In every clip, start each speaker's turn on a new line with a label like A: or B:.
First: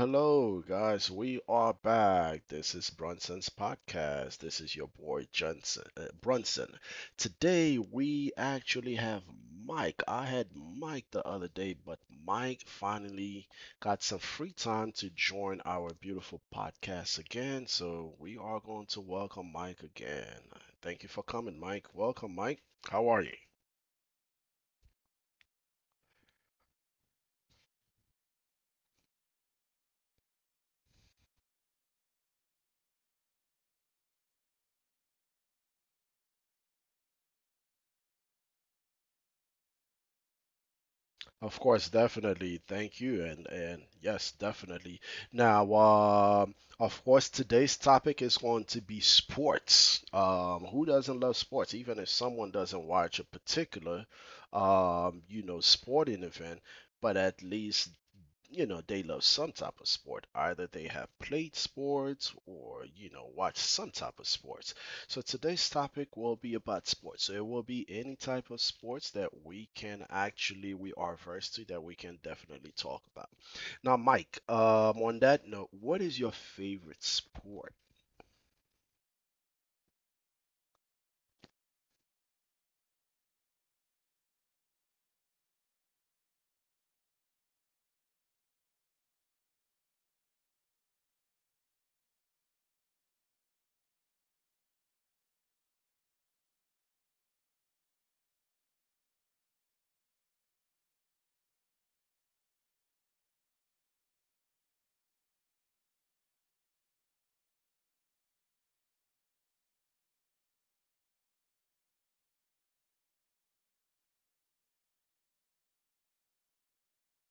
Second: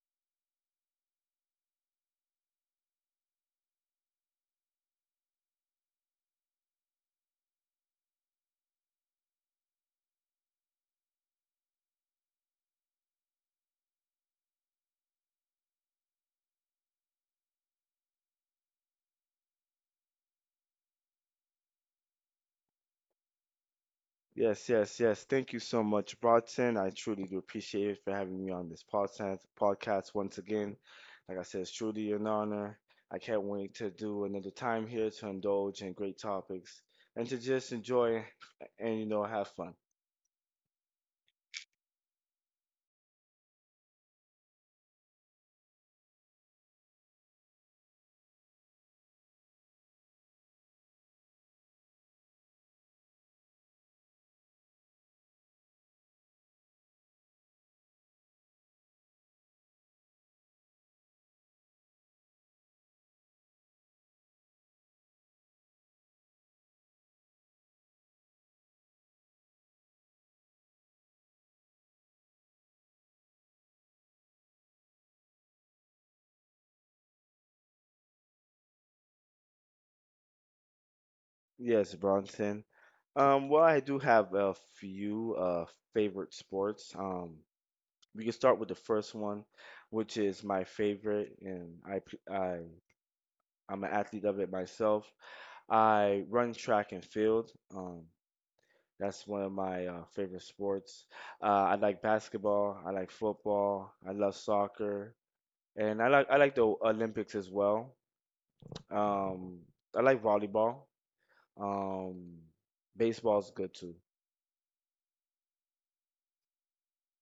A: hello, guys. We are back. This is Brunson's podcast. This is your boy Johnson, Brunson. Today we actually have Mike. I had Mike the other day, but Mike finally got some free time to join our beautiful podcast again. So we are going to welcome Mike again. Thank you for coming, Mike. Welcome, Mike. How are you?
B: Yes, yes, yes. Thank you so much, Brodson. I truly do appreciate it for having me on this podcast once again. Like I said, it's truly an honor. I can't wait to do another time here to indulge in great topics and to just enjoy and have fun.
A: Of course, definitely. Thank you. And yes, definitely. Now, of course, today's topic is going to be sports. Who doesn't love sports? Even if someone doesn't watch a particular, you know, sporting event, but at least you know, they love some type of sport. Either they have played sports or, you know, watched some type of sports. So today's topic will be about sports. So it will be any type of sports that we can actually, we are versed to that we can definitely talk about. Now, Mike, on that note, what is your favorite sport?
B: Yes, Bronson. Well, I do have a few favorite sports. We can start with the first one, which is my favorite, and I p- I I'm an athlete of it myself. I run track and field. Um, that's one of my favorite sports. I like basketball. I like football. I love soccer, and I like the Olympics as well. Um, I like volleyball. Um, Baseball's good too.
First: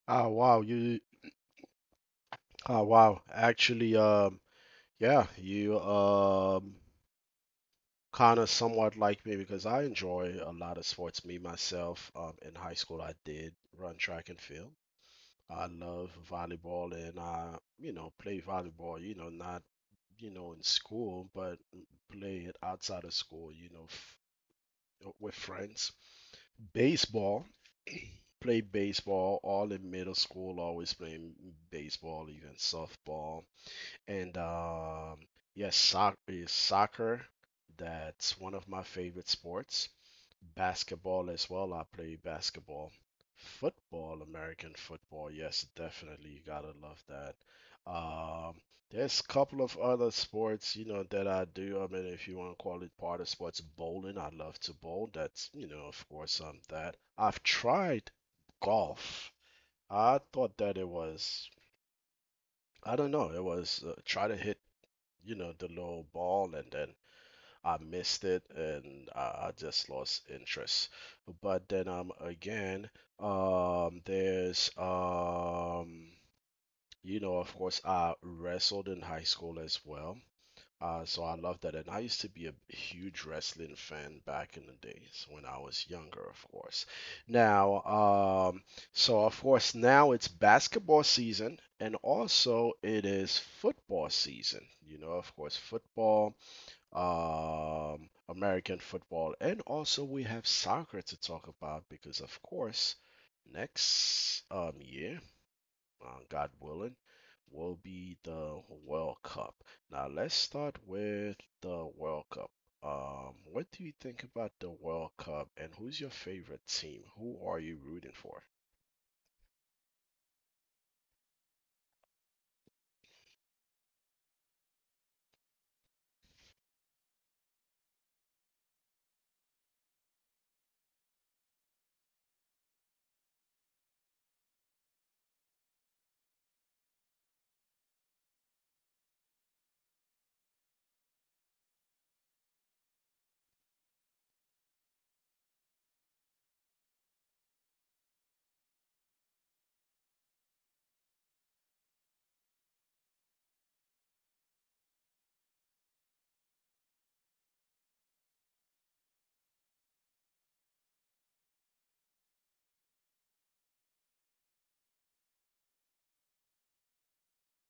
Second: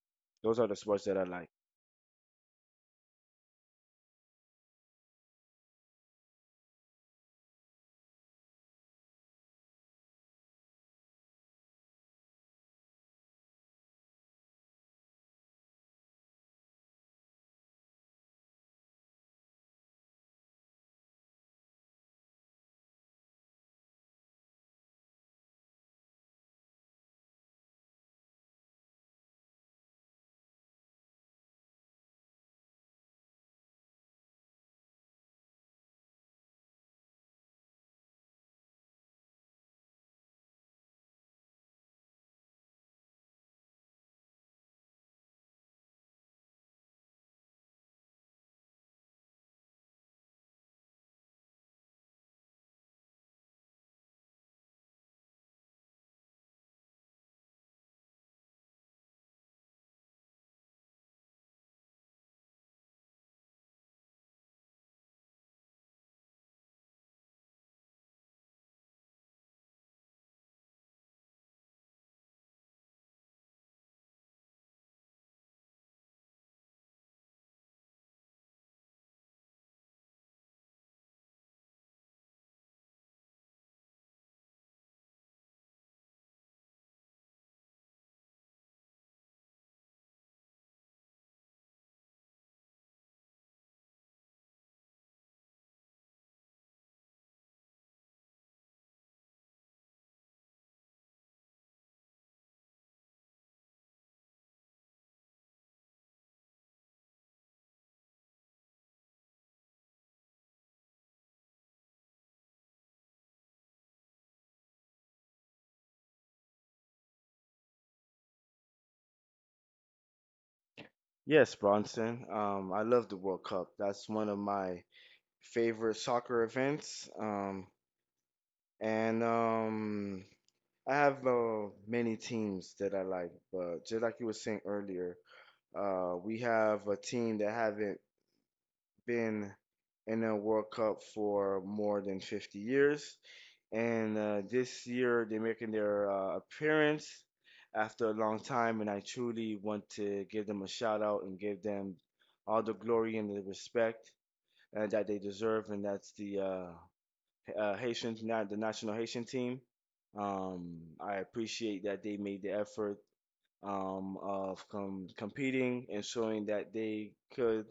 A: Ah,
B: Those
A: wow,
B: are the
A: you,
B: sports that I like.
A: ah, wow, actually, yeah, you, kind of somewhat like me because I enjoy a lot of sports. Me myself, in high school, I did run track and field. I love volleyball, and I, you know, play volleyball. You know, not you know in school, but play it outside of school. You know, with friends. Baseball, played baseball all in middle school. Always playing baseball, even softball. And yes, is soccer. That's one of my favorite sports. Basketball as well. I play basketball. Football, American football. Yes, definitely. You gotta love that. Um, there's a couple of other sports, you know, that I do. I mean, if you want to call it part of sports, bowling. I love to bowl. That's, you know, of course, that. I've tried golf. I thought that it was, I don't know, it was try to hit you know, the low ball, and then I missed it, and I just lost interest. But then again, there's you know, of course, I wrestled in high school as well. So I love that, and I used to be a huge wrestling fan back in the days when I was younger, of course. Now, um, so of course, now it's basketball season, and also it is football season. You know, of course, football American football, and also we have soccer to talk about because, of course, next year, God willing, will be the World Cup. Now, let's start with the World Cup. What do you think about the World Cup, and who's your favorite team? Who are you rooting for?
B: Yes, Bronson. I love the World Cup. That's one of my favorite soccer events. And I have many teams that I like, but just like you were saying earlier, we have a team that haven't been in a World Cup for more than 50 years, and this year they're making their appearance after a long time, and I truly want to give them a shout out and give them all the glory and the respect that they deserve, and that's the Haitians, not the national Haitian team. I appreciate that they made the effort of competing and showing that they could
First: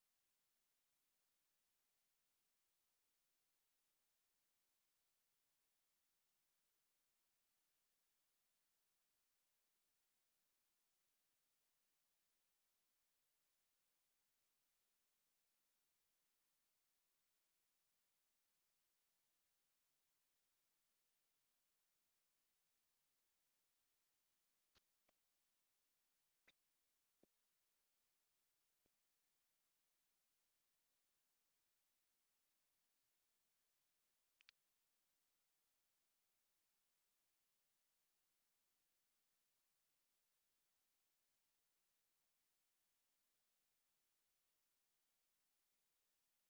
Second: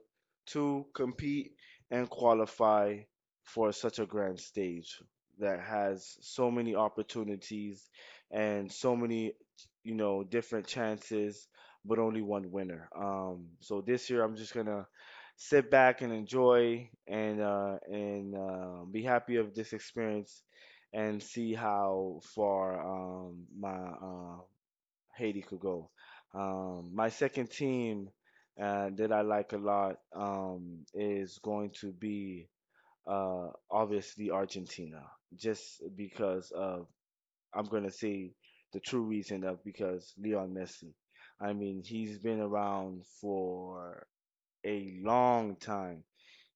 B: to compete and qualify for such a grand stage that has so many opportunities and so many different chances, but only one winner. Um, so this year I'm just gonna sit back and enjoy and be happy of this experience and see how far my Haiti could go. My second team that I like a lot is going to be obviously Argentina, just because of, I'm going to say, the true reason, of because Lionel Messi. I mean, he's been around for a long time.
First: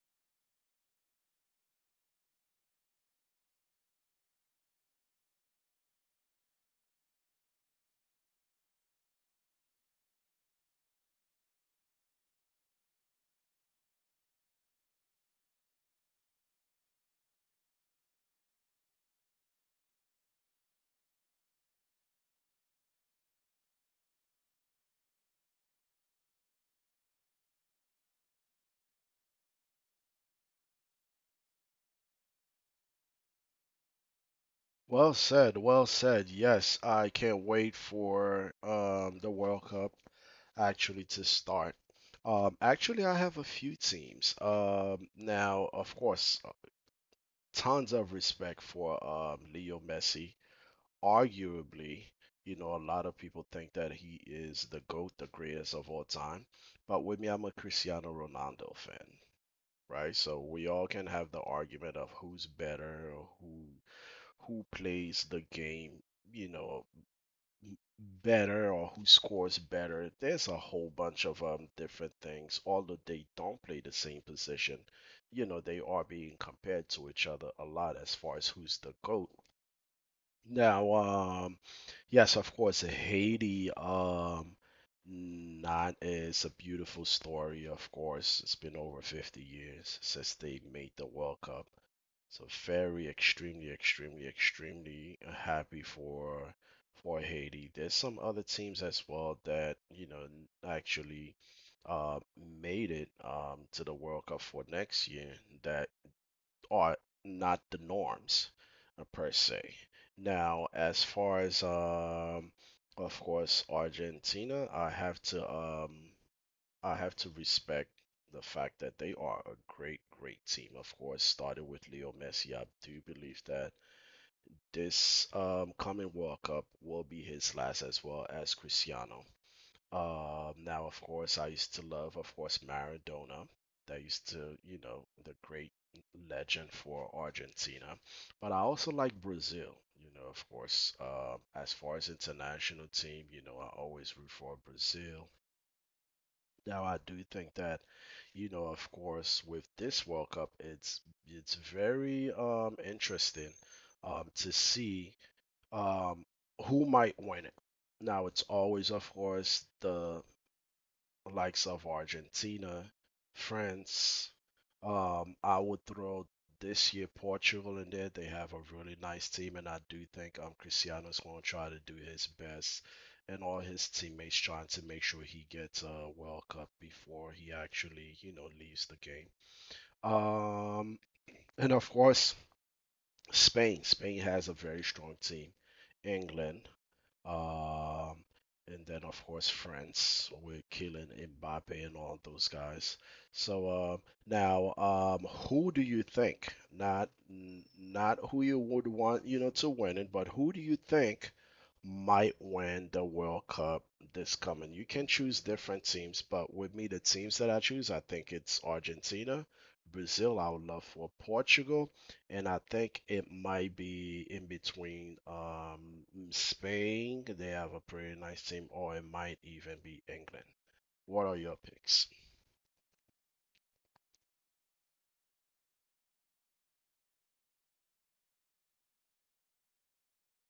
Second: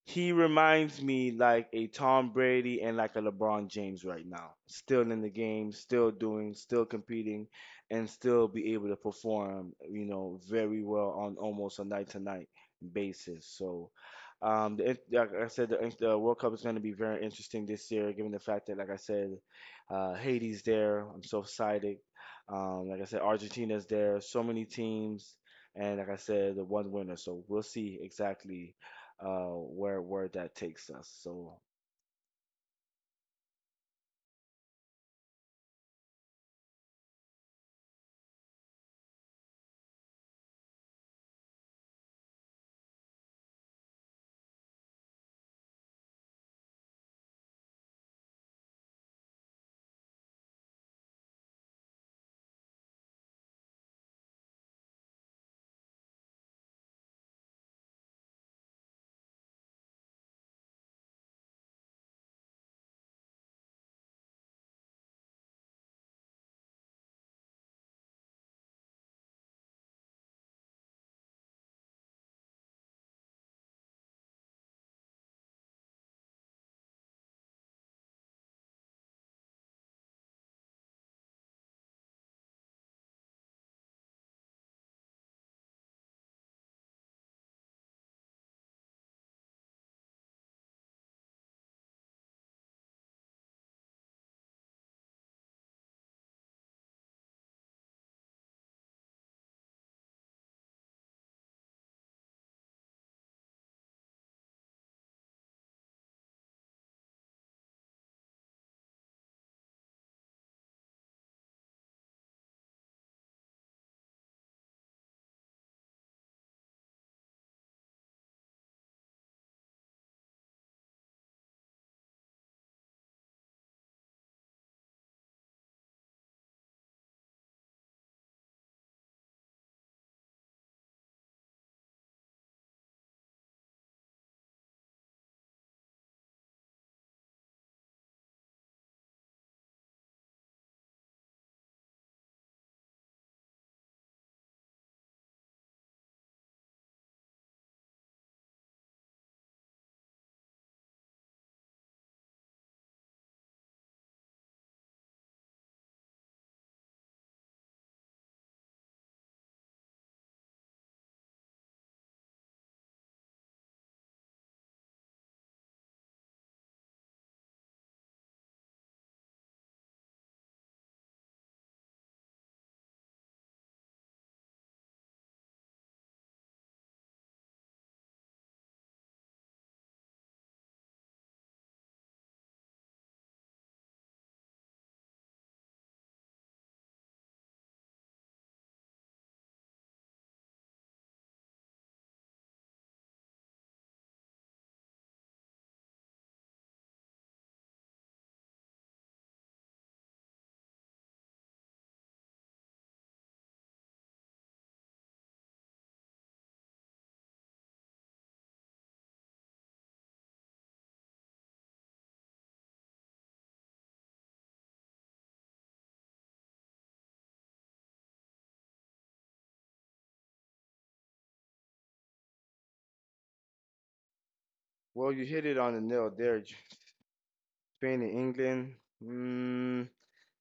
B: He reminds me like a Tom Brady and like a LeBron James right now. Still in the game, still doing, still competing, and still be able to perform, you know, very well on almost a night to night basis. So, like I said, the World Cup is going to be very interesting this year, given the fact that, like I said, Haiti's there. I'm so excited. Like I said, Argentina's there. So many teams, and like I said, the one winner. So we'll see exactly where that takes us. So,
A: Well said, well said. Yes, I can't wait for the World Cup actually to start. Actually, I have a few teams. Now, of course, tons of respect for Leo Messi. Arguably, you know, a lot of people think that he is the GOAT, the greatest of all time. But with me, I'm a Cristiano Ronaldo fan, right? So we all can have the argument of who's better, or who plays the game, you know, m- better or who scores better. There's a whole bunch of different things. Although they don't play the same position, you know, they are being compared to each other a lot as far as who's the GOAT. Now, yes, of course, Haiti, not is a beautiful story, of course. It's been over 50 years since they made the World Cup. So very extremely, extremely, extremely happy for Haiti. There's some other teams as well that, you know, actually uh made it to the World Cup for next year that are not the norms per se. Now, as far as of course Argentina, I have to respect the fact that they are a great, great team. Of course, started with Leo Messi, I do believe that this coming World Cup will be his last, as well as Cristiano. Now, of course, I used to love, of course, Maradona. That used to, you know, the great legend for Argentina. But I also like Brazil, you know, of course. As far as international team, you know, I always root for Brazil. Now I do think that, you know, of course, with this World Cup, it's very interesting to see um who might win it. Now it's always, of course, the likes of Argentina, France. I would throw this year Portugal in there. They have a really nice team, and I do think Cristiano is going to try to do his best, and all his teammates trying to make sure he gets a World Cup before he actually you know leaves the game. Um, and of course Spain. Spain has a very strong team. England. Um, and then of course France with Kylian Mbappe and all those guys. So uh, now, who do you think? Not who you would want, you know, to win it, but who do you think might win the World Cup this coming? You can choose different teams, but with me, the teams that I choose, I think it's Argentina, Brazil. I would love for Portugal, and I think it might be in between mm, Spain. They have a pretty nice team, or it might even be England. What are your picks?
B: well, you hit it on the nail there. Spain and England, mm,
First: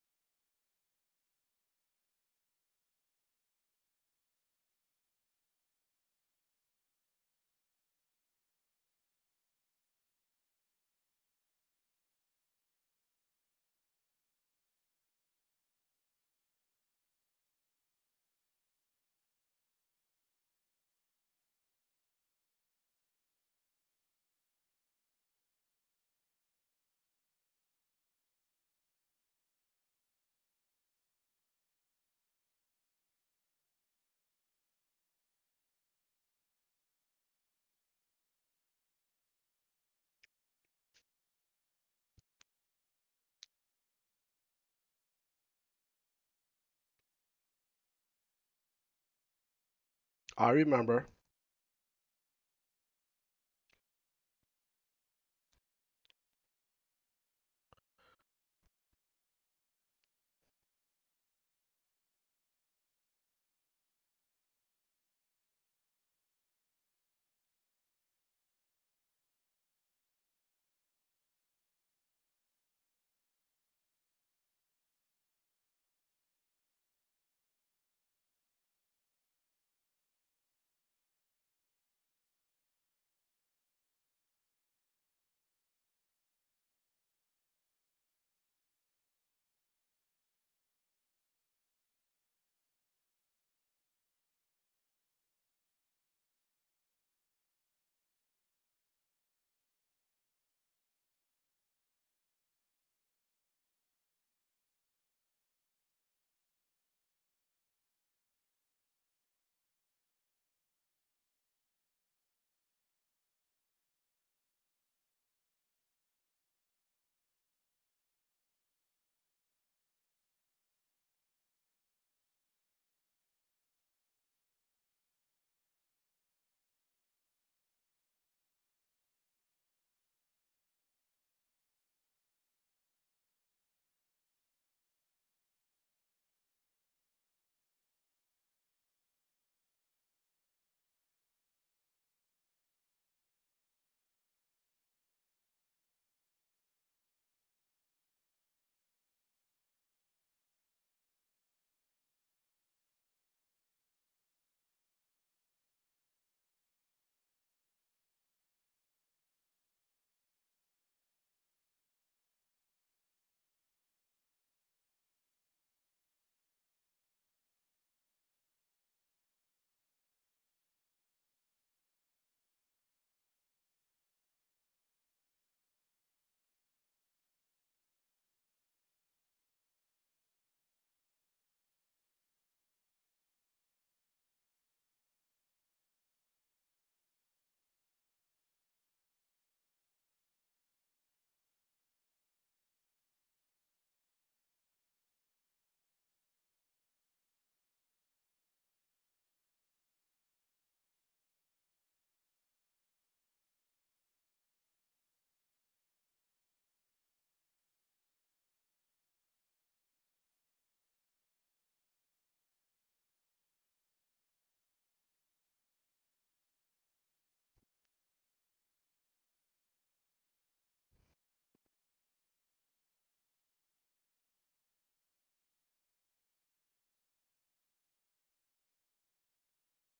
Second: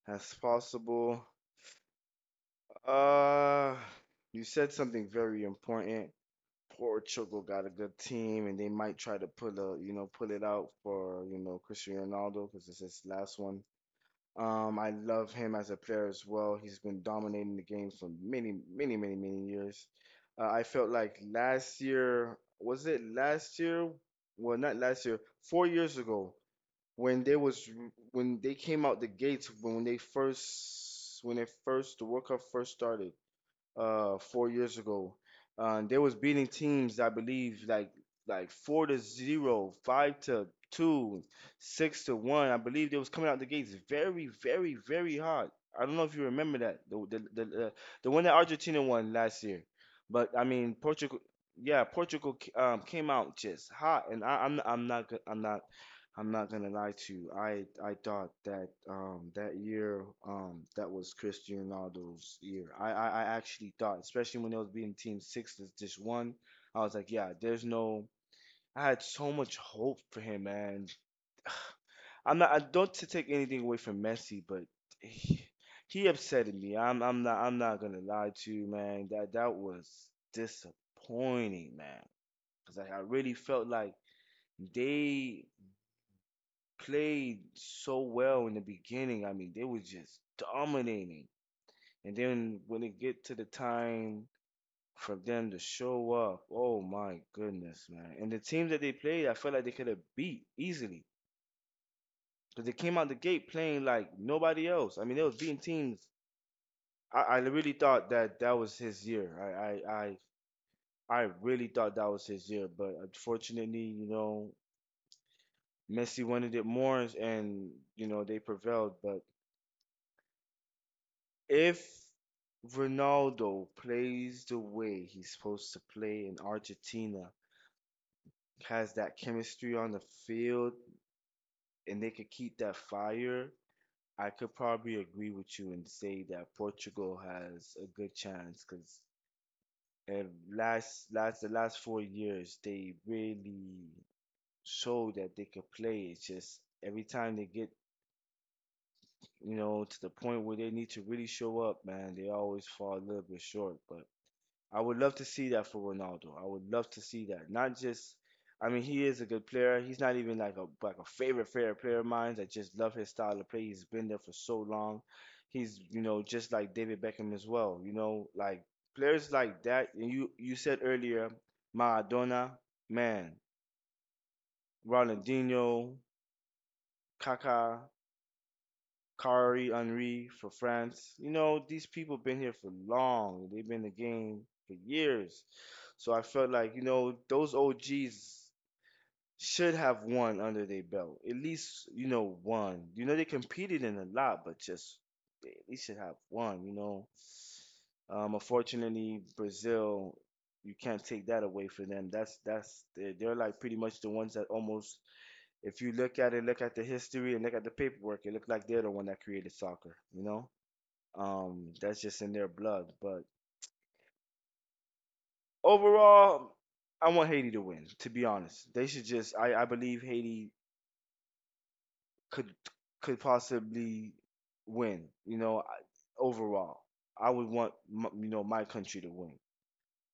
B: as possible. Uh, you said something very important. Portugal got a good team, and they might try to pull a, you know, pull it out for, you know, Cristiano Ronaldo because it's his last one. I love him as a player as well. He's been dominating the game for many, many, many, many years. I felt like last year, was it last year? Well, not last year, 4 years ago, when they was when they came out the gates when they first the World Cup first started, 4 years ago. They was beating teams, I believe, like four to zero, five to two, six to one. I believe they was coming out the gates very, very, very hot. I don't know if you remember that the one that Argentina won last year, but I
A: I
B: mean
A: remember.
B: Portugal. Yeah, Portugal came out just hot, and I'm not gonna lie to you. I thought that that year that was Cristiano Ronaldo's year. I actually thought, especially when they was beating Team Six to just one, I was like, yeah, there's no. I had so much hope for him, man. I'm not. I don't to take anything away from Messi, but he, he upsetted me. I'm not gonna lie to you, man. That was disappointing, man. Cause I really felt like they played so well in the beginning. I mean, they were just dominating. And then when it get to the time for them to show up, oh my goodness, man. And the team that they played, I felt like they could have beat easily. Because they came out the gate playing like nobody else. I mean, they was beating teams. I really thought that that was his year. I really thought that was his year. But unfortunately, you know, Messi wanted it more and, you know, they prevailed. But if Ronaldo plays the way he's supposed to play in Argentina, has that chemistry on the field, and they could keep that fire, I could probably agree with you and say that Portugal has a good chance because last 4 years they really showed that they could play. It's just every time they get to the point where they need to really show up, man, they always fall a little bit short. But I would love to see that for Ronaldo. I would love to see that. Not just, I mean, he is a good player. He's not even like a favorite player of mine. I just love his style of play. He's been there for so long. He's, you know, just like David Beckham as well. You know, like players like that. And you said earlier, Maradona, man, Ronaldinho, Kaká. Kari Henry for France. You know, these people been here for long. They've been in the game for years. So I felt like, you know, those OGs should have one under their belt. At least, you know, one. You know, they competed in a lot, but just they at least should have one, you know. Unfortunately, Brazil, you can't take that away from them. They're like pretty much the ones that almost, if you look at it, look at the history and look at the paperwork, it looked like they're the one that created soccer, you know? That's just in their blood. But overall, I want Haiti to win, to be honest. They should just, I believe Haiti could could possibly win, you know, overall. I would want, you know, my country to win.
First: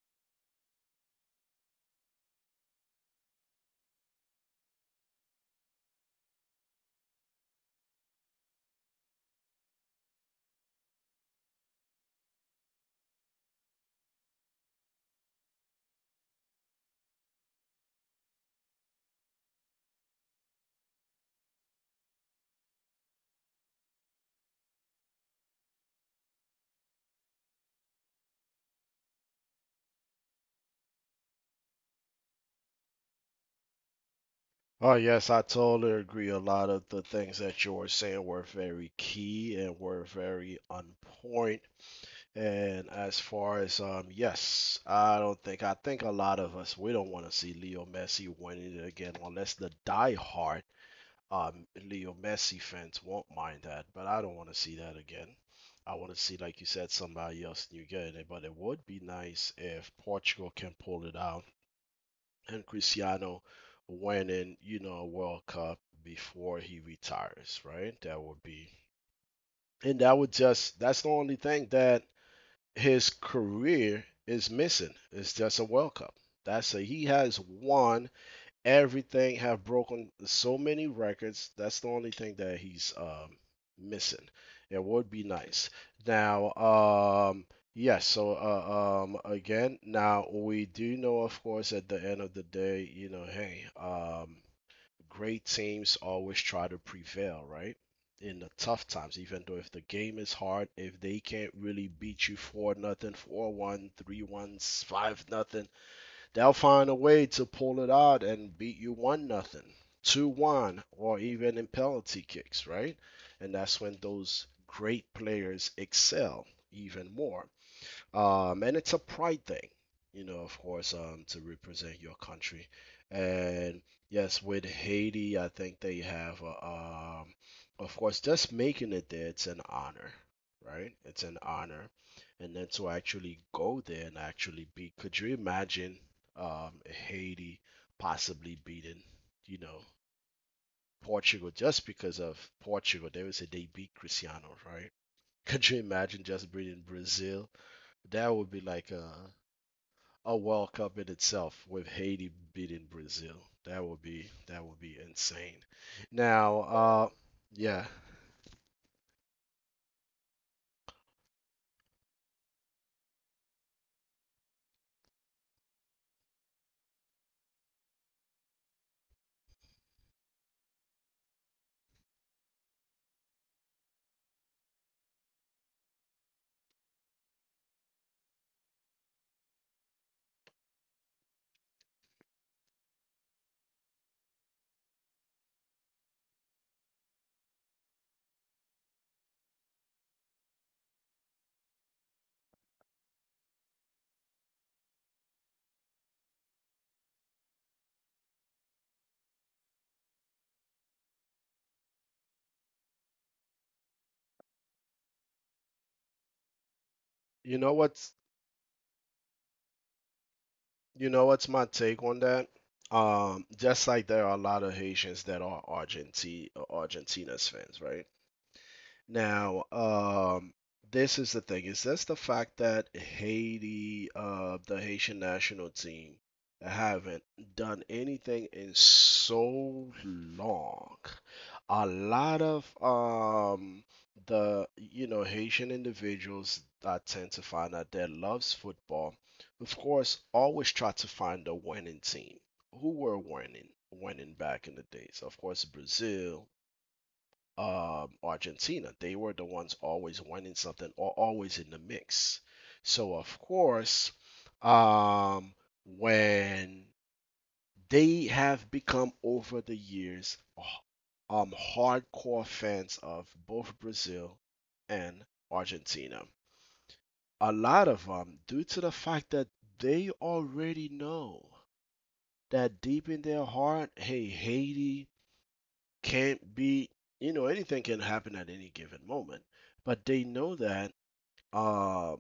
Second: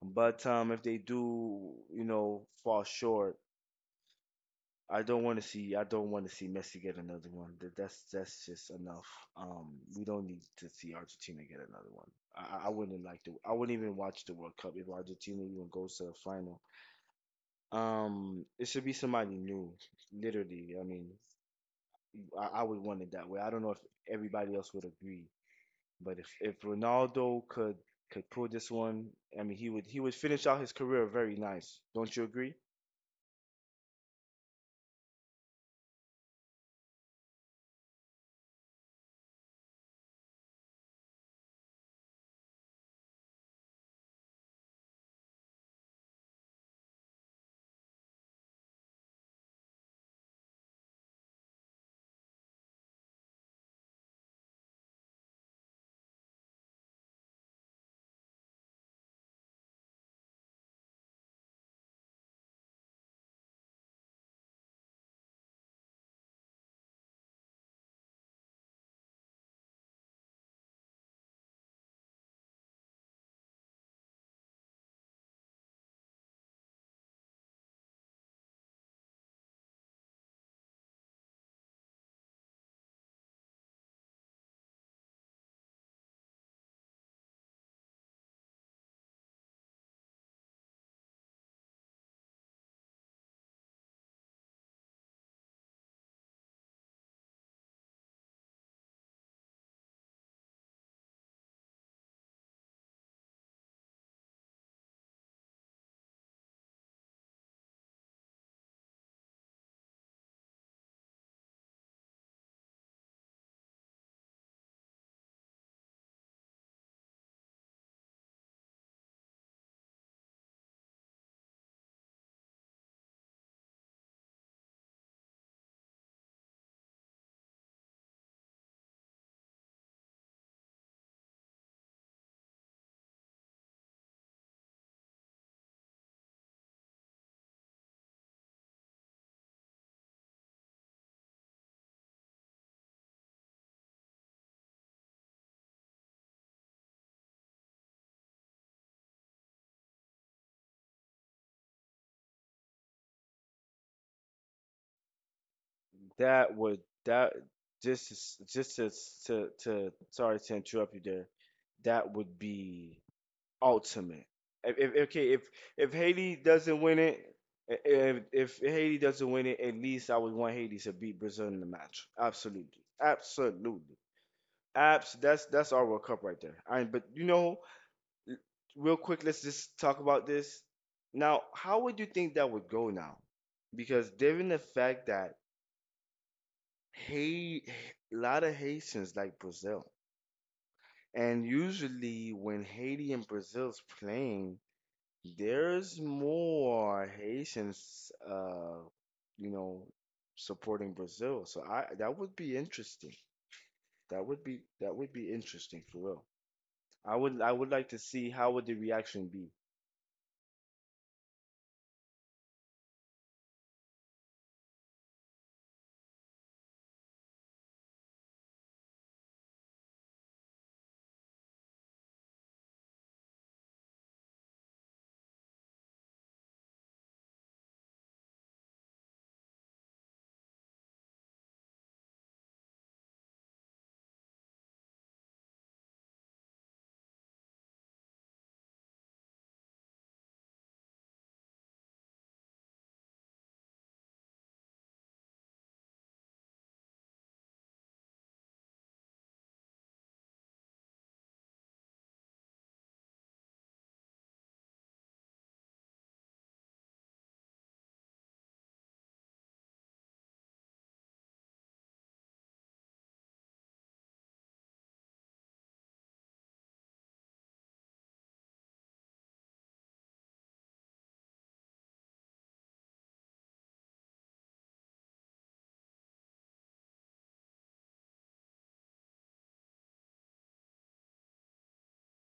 B: But if they do, you know, fall short, I don't want to see. I don't want to see Messi get another one. That's just enough. We don't need to see Argentina get another one. I wouldn't like to. I wouldn't even watch the World Cup if Argentina even goes to the final. It should be somebody new. Literally, I mean, I would want it that way. I don't know if everybody else would agree, but if Ronaldo could pull this one, I mean, he would finish out his career very nice. Don't you agree?
A: Oh yes, I totally agree. A lot of the things that you were saying were very key and were very on point. And as far as yes, I don't think I think a lot of us we don't want to see Leo Messi winning it again unless the diehard Leo Messi fans won't mind that, but I don't want to see that again. I want to see, like you said, somebody else new get it. But it would be nice if Portugal can pull it out and Cristiano winning, you know, a World Cup before he retires, right? That would be, and that would just, that's the only thing that his career is missing. It's just a World Cup. That's a, he has won everything have broken so many records. That's the only thing that he's missing. It would be nice. Now, yes. So again, now we do know, of course, at the end of the day, you know, hey, great teams always try to prevail, right? In the tough times, even though if the game is hard, if they can't really beat you four nothing, 4-1, 3-1, five nothing. They'll find a way to pull it out and beat you one nothing, 2-1, or even in penalty kicks, right? And that's when those great players excel even more and it's a pride thing, you know, of course, to represent your country. And yes, with Haiti, I think they have, um, of course, just making it there, it's an honor, right? It's an honor, and then to actually go there and actually beat. Could you imagine, Haiti possibly beating, you know, Portugal just because of Portugal? They would say they beat Cristiano, right? Could you imagine just beating Brazil? That would be like a World Cup in itself with Haiti beating Brazil. That would be insane.
B: That
A: Now,
B: would, that,
A: yeah,
B: just s- just to s- to, sorry to interrupt you there. That would be ultimate. If okay, if Haiti doesn't win it, if Haiti doesn't win it, at least I would want Haiti to beat Brazil in the match. Absolutely, absolutely, abs. That's our World Cup right there. I But you know, real quick, let's just talk about this. Now, how would you think that would go now? Because given the fact that, hey, a lot of Haitians like Brazil. And usually when Haiti and Brazil's playing, there's more Haitians you know, supporting Brazil. So I that would be interesting. That would be interesting for real. I
A: you know
B: would like to
A: what's
B: see how would the reaction be.
A: you know what's my take on that? Just like there are a lot of Haitians that are Argentine Argentina's fans, right? Now, this is the thing, is that's the fact that Haiti, the Haitian national team haven't done anything in so long. A lot of the you know Haitian individuals that tend to find out that loves football, of course, always try to find a winning team. Who were winning? Winning back in the days. Of course, Brazil, Argentina. They were the ones always winning something or always in the mix. So of course, um, when they have become over the years hardcore fans of both Brazil and Argentina, a lot of them, due to the fact that they already know that deep in their heart, hey, Haiti can't be you know anything can happen at any given moment but they know that uh,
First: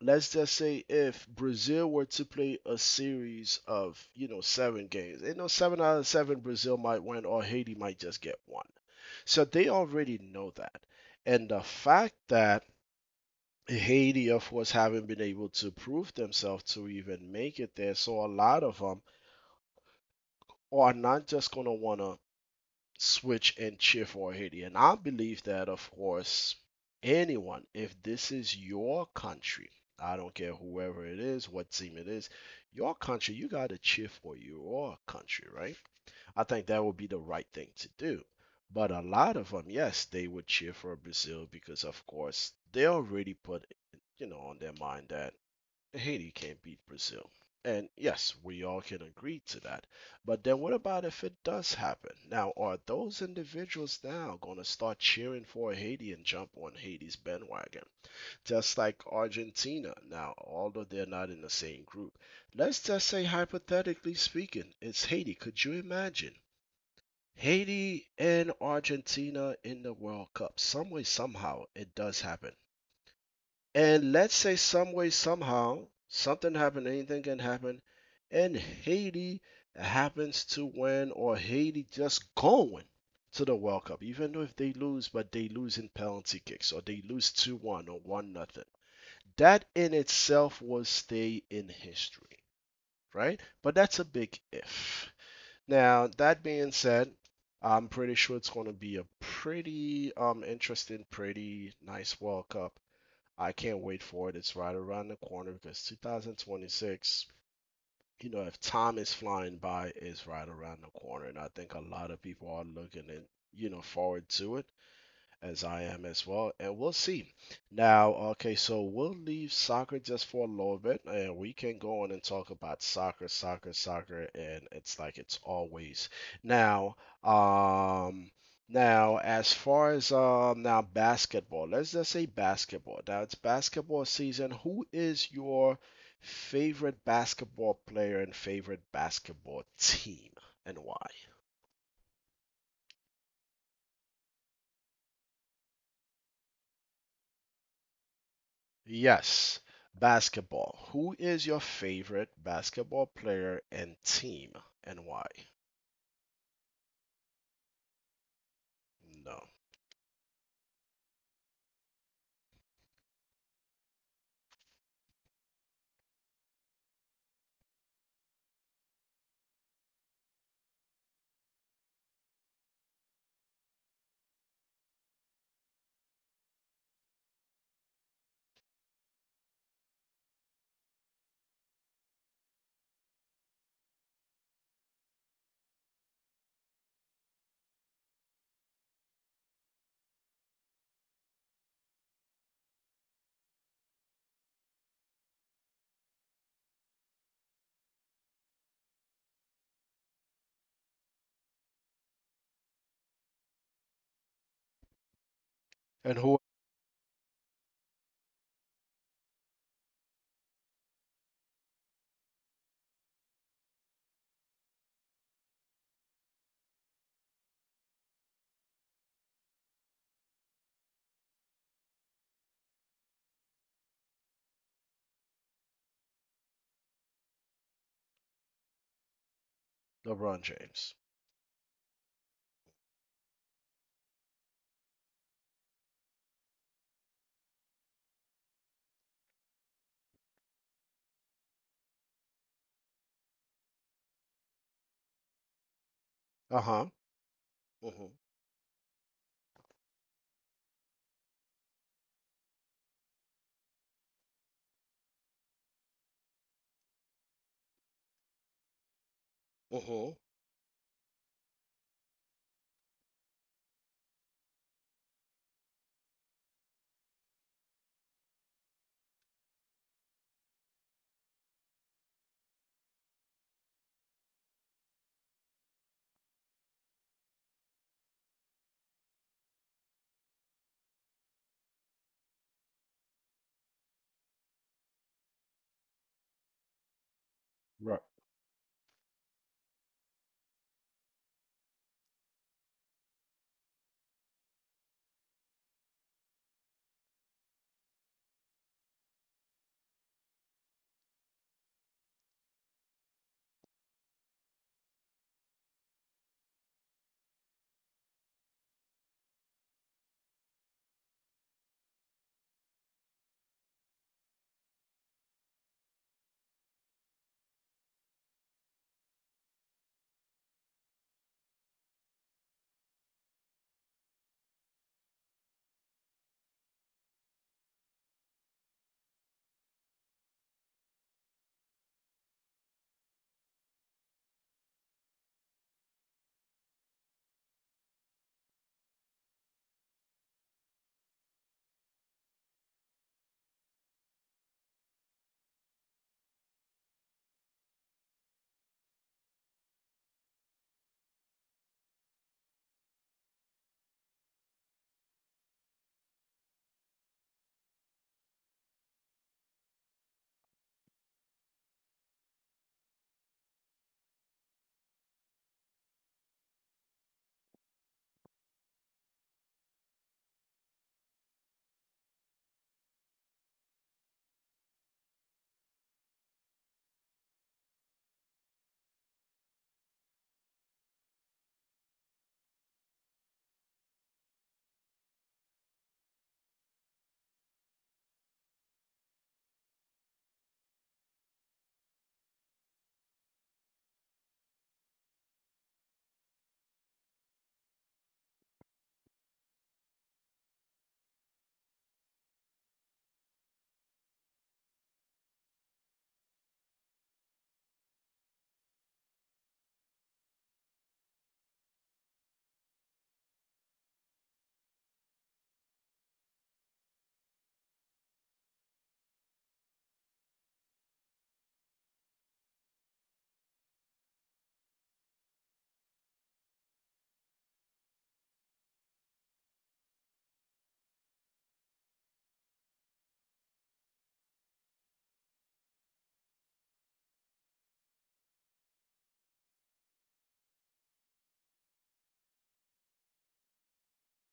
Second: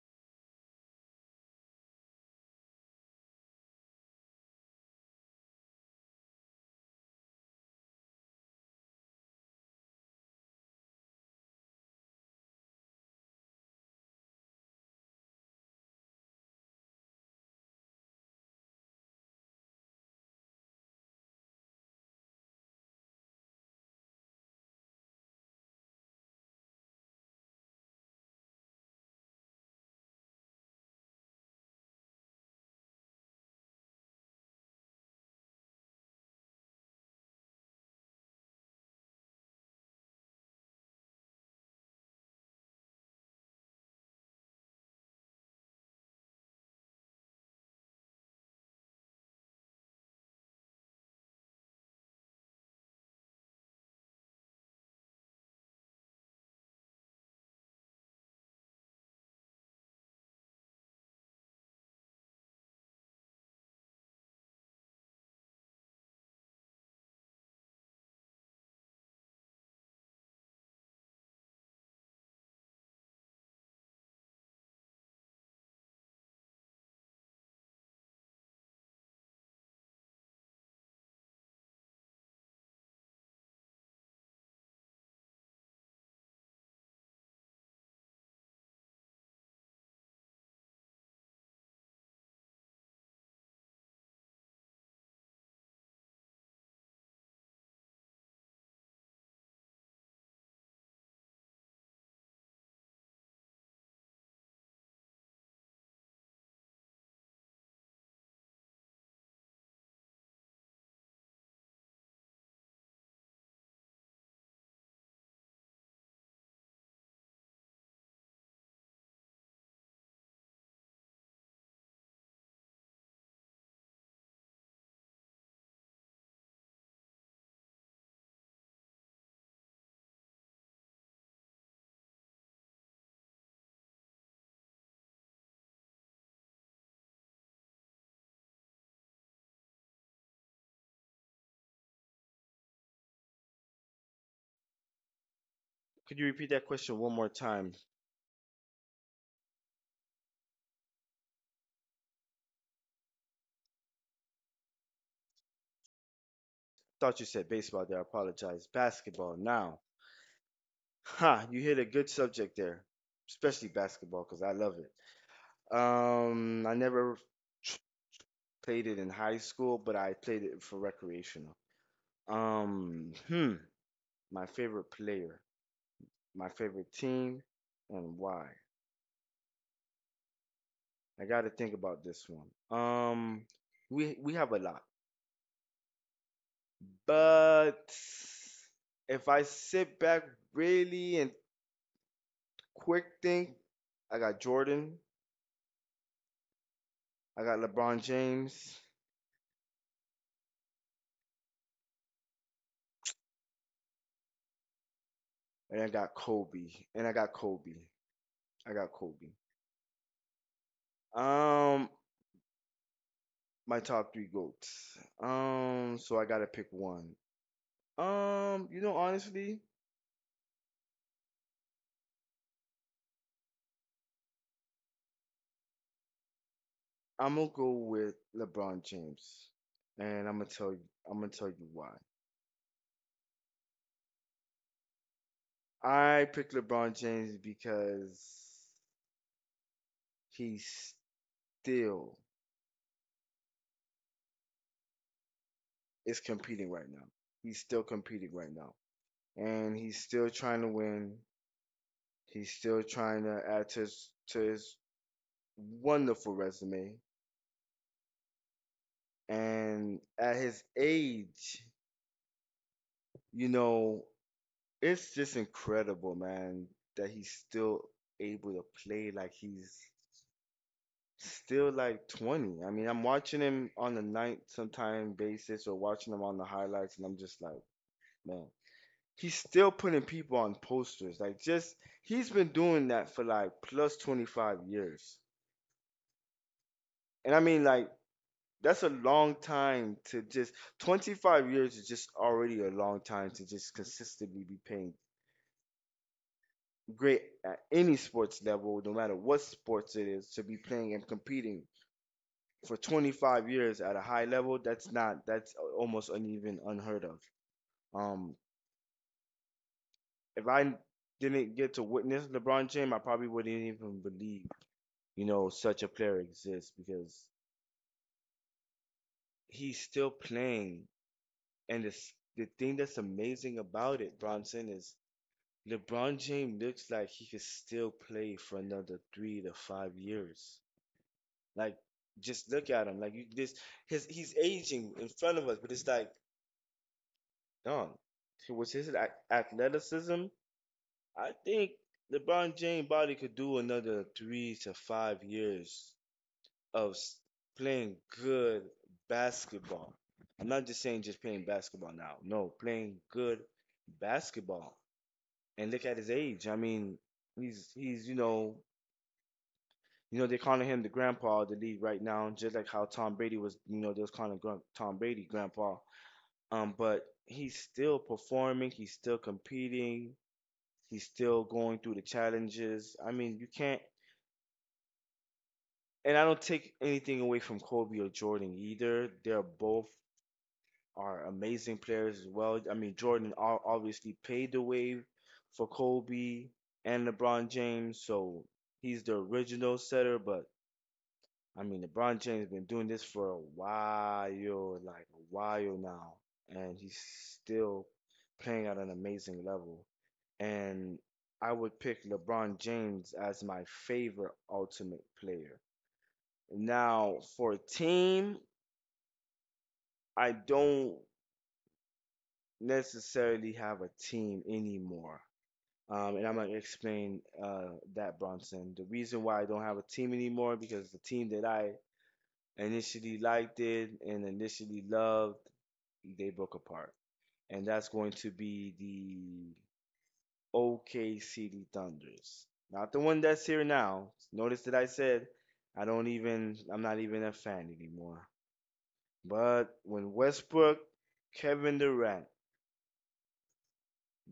A: let's just say if brazil were to play a series of you know 7 games you know 7 out of 7 brazil might win or haiti might just get one so they already know that and the fact that haiti of course haven't been able to prove themselves to even make it there so a lot of them are not just going to want to switch and cheer for Haiti. And I believe that, of course, anyone, if this is your country, I don't care whoever it is, what team it is, your country, you got to cheer for your country, right? I think that would be the right thing to do. But a lot of them, yes, they would cheer for Brazil because, of course, they already put, on their mind that Haiti can't beat Brazil. And yes, we all can agree to that. But then what about if it does happen? Now, are those individuals now going to start cheering for Haiti and jump on Haiti's bandwagon? Just like Argentina. Now, although they're not in the same group, let's just say, hypothetically speaking, it's Haiti. Could you imagine? Haiti and Argentina in the World Cup. Some way, somehow, it does happen. And let's say some way, somehow, something happened, anything can happen, and Haiti happens to win, or Haiti just going to the World Cup, even though if they lose, but they lose in penalty kicks, or they lose 2-1 or one nothing. That in itself will stay in history, right? But that's a big if. Now, that being said, I'm pretty sure it's going to be a pretty interesting, pretty nice World Cup. I can't wait for it. It's right around the corner because 2026, you know, if time is flying by, it's right around the corner. And I think a lot of people are looking in, forward to it as I am as well, and we'll see. Now, okay, so we'll leave soccer just for a little bit, and we can go on and talk about soccer, soccer, soccer, and it's like it's always. Now, um, now as far as now basketball, let's just say basketball. Now it's basketball season. Who is your favorite basketball player and favorite basketball team, and why?
B: Could you repeat that question one more time?
A: Yes, basketball. Who is your favorite basketball player and team and why?
B: Thought you said baseball there. I apologize. Basketball
A: No.
B: now. Ha, you hit a good subject there, especially basketball because I love it. I never tr- played it in high school, but I played it for recreational. Hmm, my favorite player, my favorite team, and why? I got to think about this one. Um, we have a lot, but if I sit back really and quick think, I got Jordan, I got LeBron James, and I got
A: And who?
B: Kobe, and I got Kobe, I got Kobe. Um, My top three goats. So I gotta pick one. You know, honestly, I'm gonna go with LeBron James, and
A: LeBron James.
B: I'm gonna tell you why. I picked LeBron James because he still is competing right
A: Uh-huh.
B: now. He's still
A: Mm-hmm.
B: competing right now, and he's still trying to win. He's still trying to add to his wonderful resume. And
A: Mm-hmm.
B: at his age, you know, it's just incredible, man, that he's still able to play like he's still like 20. I mean, I'm watching him on the night sometime basis or watching him on the highlights, and I'm just like, man, he's still putting people on posters. Like, just he's been doing that for like plus 25 years. And I mean, like,
A: Right.
B: that's a long time to just, 25 years is just already a long time to just consistently be paying great at any sports level, no matter what sports it is, to be playing and competing for 25 years at a high level. That's not, that's almost uneven unheard of. Um, if I didn't get to witness LeBron James, I probably wouldn't even believe such a player exists because he's still playing. And the thing that's amazing about it, Bronson, is LeBron James looks like he could still play for another 3 to 5 years. Like, just look at him. Like, you this his he's aging in front of us, but it's like, Don, was his athleticism? I think LeBron James body could do another 3 to 5 years of playing good basketball. I'm not just saying just playing basketball now. No, playing good basketball. And look at his age. I mean, he's. You know, they're calling him the grandpa of the league right now, just like how Tom Brady was, they was calling Tom Brady grandpa. But he's still performing, he's still competing, he's still going through the challenges. I mean, you can't, and I don't take anything away from Kobe or Jordan either. They're both are amazing players as well. I mean, Jordan obviously paved the way for Kobe and LeBron James, so he's the original setter, but I mean, LeBron James been doing this for a while, like a while now, and he's still playing at an amazing level. And I would pick LeBron James as my favorite ultimate player. Now, for a team, I don't necessarily have a team anymore. And I'm gonna explain that, Bronson. The reason why I don't have a team anymore because the team that I initially liked it and initially loved. They broke apart. And that's going to be the OKC Thunders. Not the one that's here now. Notice that I said I don't even, I'm not even a fan anymore. But when Westbrook, Kevin Durant,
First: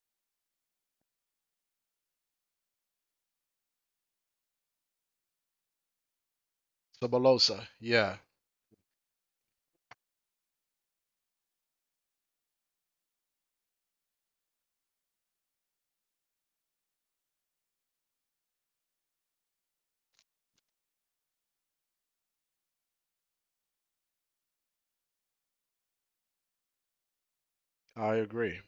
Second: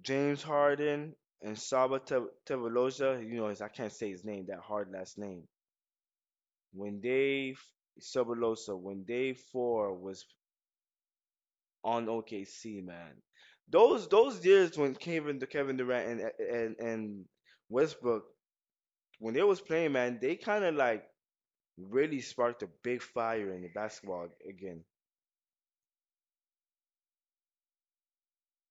B: James Harden, and Saba Tevelosa, I can't say his name, that hard last name. When they,
A: Sabalosa. Yeah,
B: Sabalosa, when day four was on OKC, man. Those years when Kevin Durant and Westbrook when they was playing, man, they kind of like really sparked a big fire in the basketball again.
A: I agree.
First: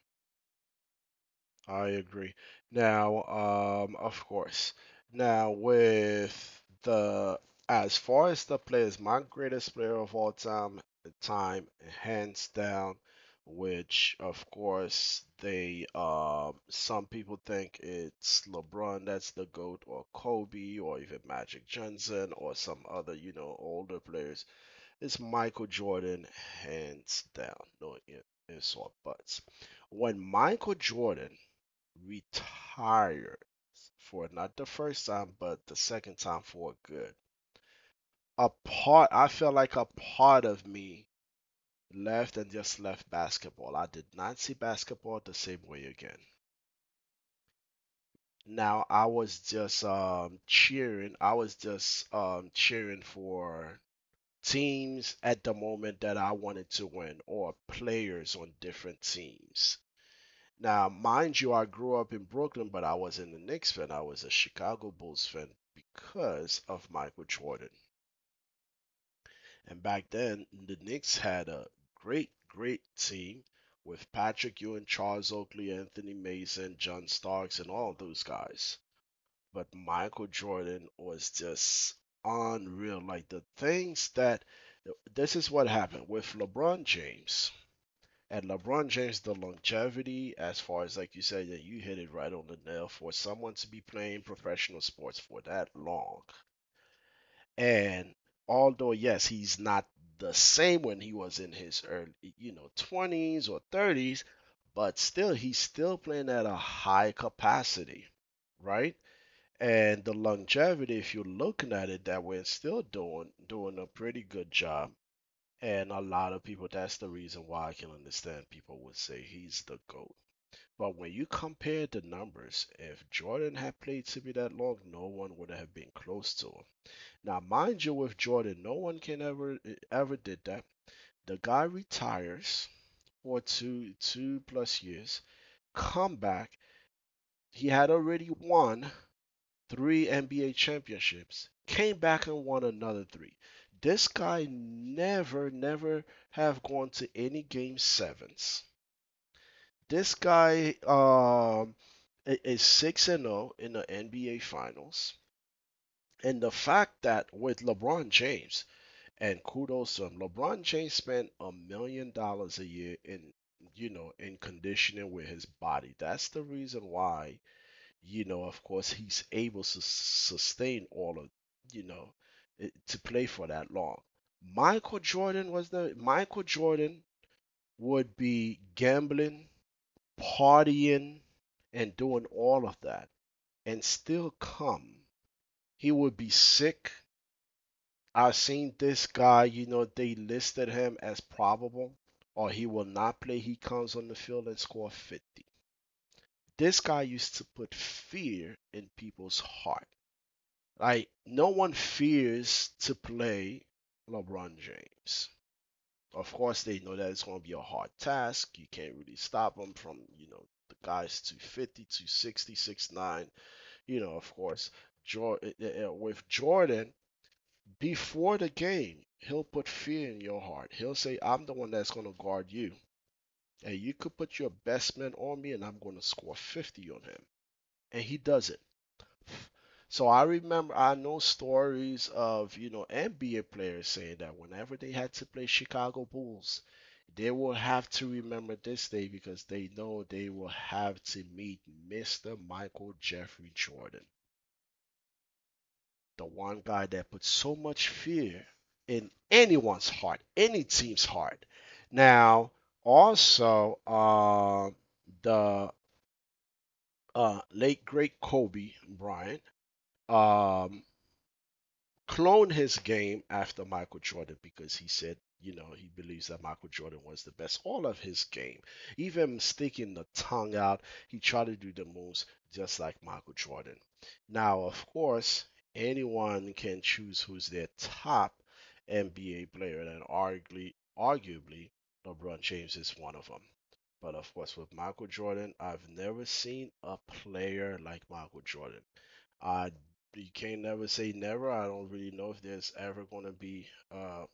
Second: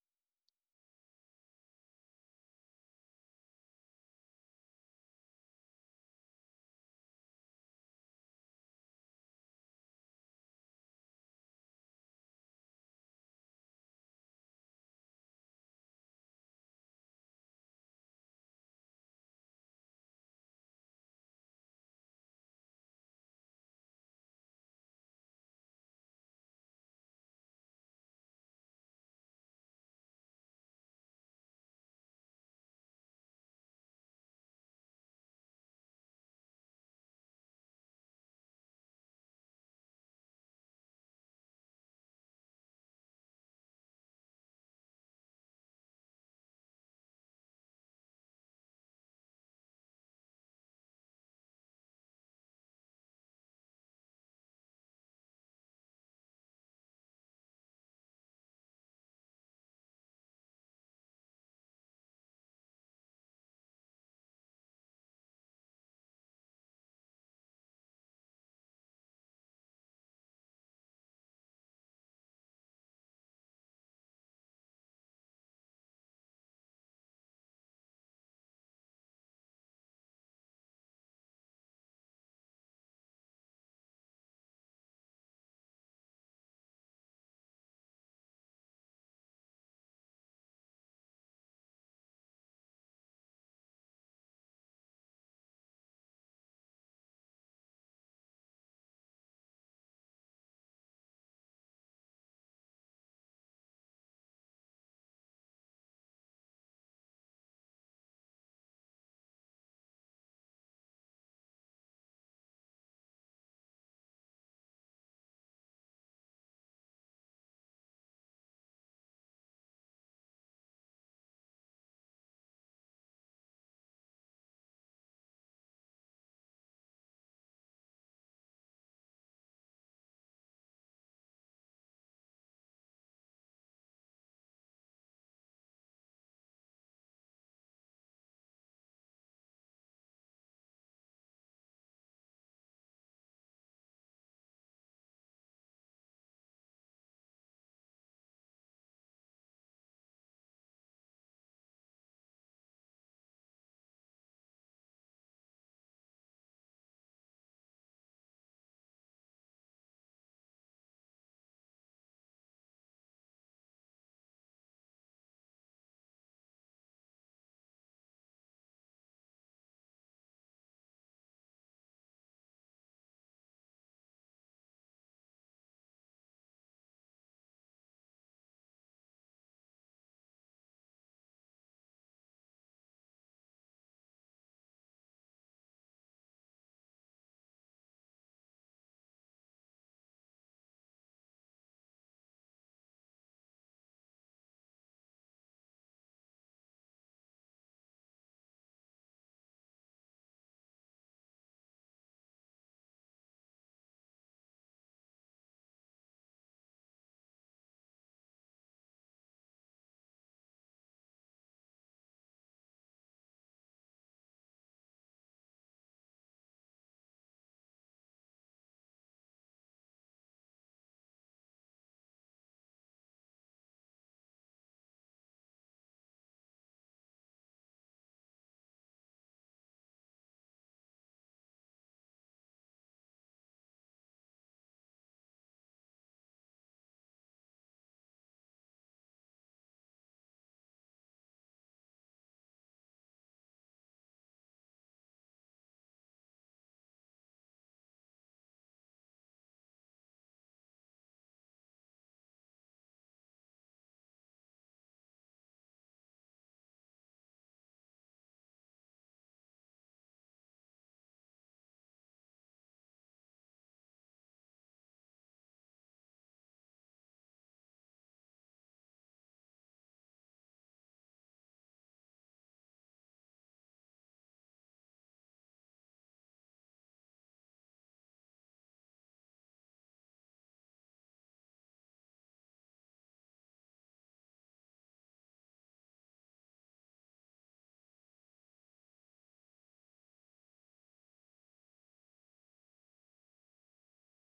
A: I agree. Now, of course. Now, with the as far as the players, my greatest player of all time, time hands down, which of course they some people think it's LeBron that's the GOAT or Kobe or even Magic Johnson or some other, you know, older players. It's Michael Jordan hands down. No, it's all buts. When Michael Jordan retired for not the first time, but the second time for good. A part, I felt like a part of me left and just left basketball. I did not see basketball the same way again. Now I was just cheering. I was just cheering for teams at the moment that I wanted to win or players on different teams. Now, mind you, I grew up in Brooklyn, but I wasn't a Knicks fan. I was a Chicago Bulls fan because of Michael Jordan. And back then, the Knicks had a great, great team with Patrick Ewing, Charles Oakley, Anthony Mason, John Starks, and all those guys. But Michael Jordan was just unreal. Like the things that this is what happened with LeBron James. And LeBron James, the longevity, as far as like you said, yeah, you hit it right on the nail for someone to be playing professional sports for that long. And although, yes, he's not the same when he was in his early, you know, 20s or 30s, but still, he's still playing at a high capacity, right? And the longevity, if you're looking at it that way, it's still doing a pretty good job and a lot of people, that's the reason why I can understand people would say he's the GOAT. But when you compare the numbers, if Jordan had played CB that long, no one would have been close to him. Now, mind you, with Jordan, no one can ever ever did that. The guy retires for two plus years, come back. He had already won three NBA championships, came back and won another three. This guy never, never have gone to any game sevens. This guy is six and zero in the NBA Finals, and the fact that with LeBron James and kudos to him, LeBron James spent $1 million a year in in conditioning with his body. That's the reason why of course, he's able to sustain all of, you know, to play for that long. Michael Jordan was the Michael Jordan would be gambling, partying, and doing all of that, and still come. He would be sick. I've seen this guy, you know, they listed him as probable, or he will not play. He comes on the field and score 50. This guy used to put fear in people's heart. Like no one fears to play LeBron James. Of course, they know that it's going to be a hard task. You can't really stop him from, you know, the guys 250, 260, 69. You know, of course, with Jordan, before the game, he'll put fear in your heart. He'll say, I'm the one that's going to guard you. And you could put your best man on me, and I'm going to score 50 on him. And he does it. So I remember I know stories of, you know, NBA players saying that whenever they had to play Chicago Bulls, they will have to remember this day because they know they will have to meet Mr. Michael Jeffrey Jordan, the one guy that put so much fear in anyone's heart, any team's heart. Now, also, the late great Kobe Bryant. Um, clone his game after Michael Jordan because he said, you know, he believes that Michael Jordan was the best. All of his game, even sticking the tongue out, he tried to do the moves just like Michael Jordan. Now, of course, anyone can choose who's their top NBA player, and arguably, arguably, LeBron James is one of them. But of course, with Michael Jordan, I've never seen a player like Michael Jordan. I you can't never say never. I don't really know if there's ever going to be, uh,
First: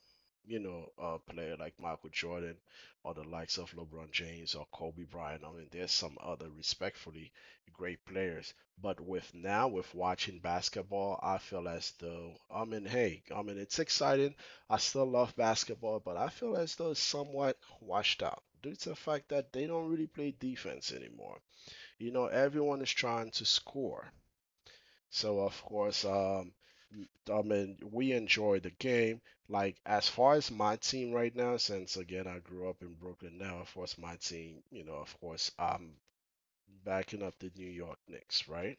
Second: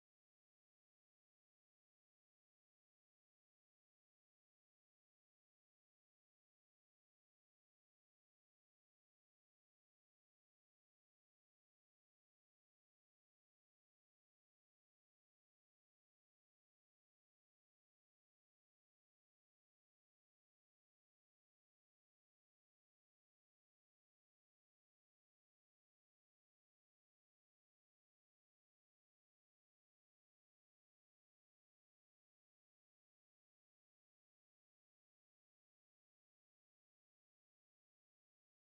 A: you know, a player like Michael Jordan or the likes of LeBron James or Kobe Bryant. I mean, there's some other respectfully great players, but with now with watching basketball, I feel as though I mean, hey, I mean, it's exciting. I still love basketball, but I feel as though it's somewhat washed out due to the fact that they don't really play defense anymore. You know, everyone is trying to score. So of course, I mean, we enjoy the game. Like as far as my team right now, since again I grew up in Brooklyn now, of course my team, you know, of course I'm backing up the New York Knicks, right?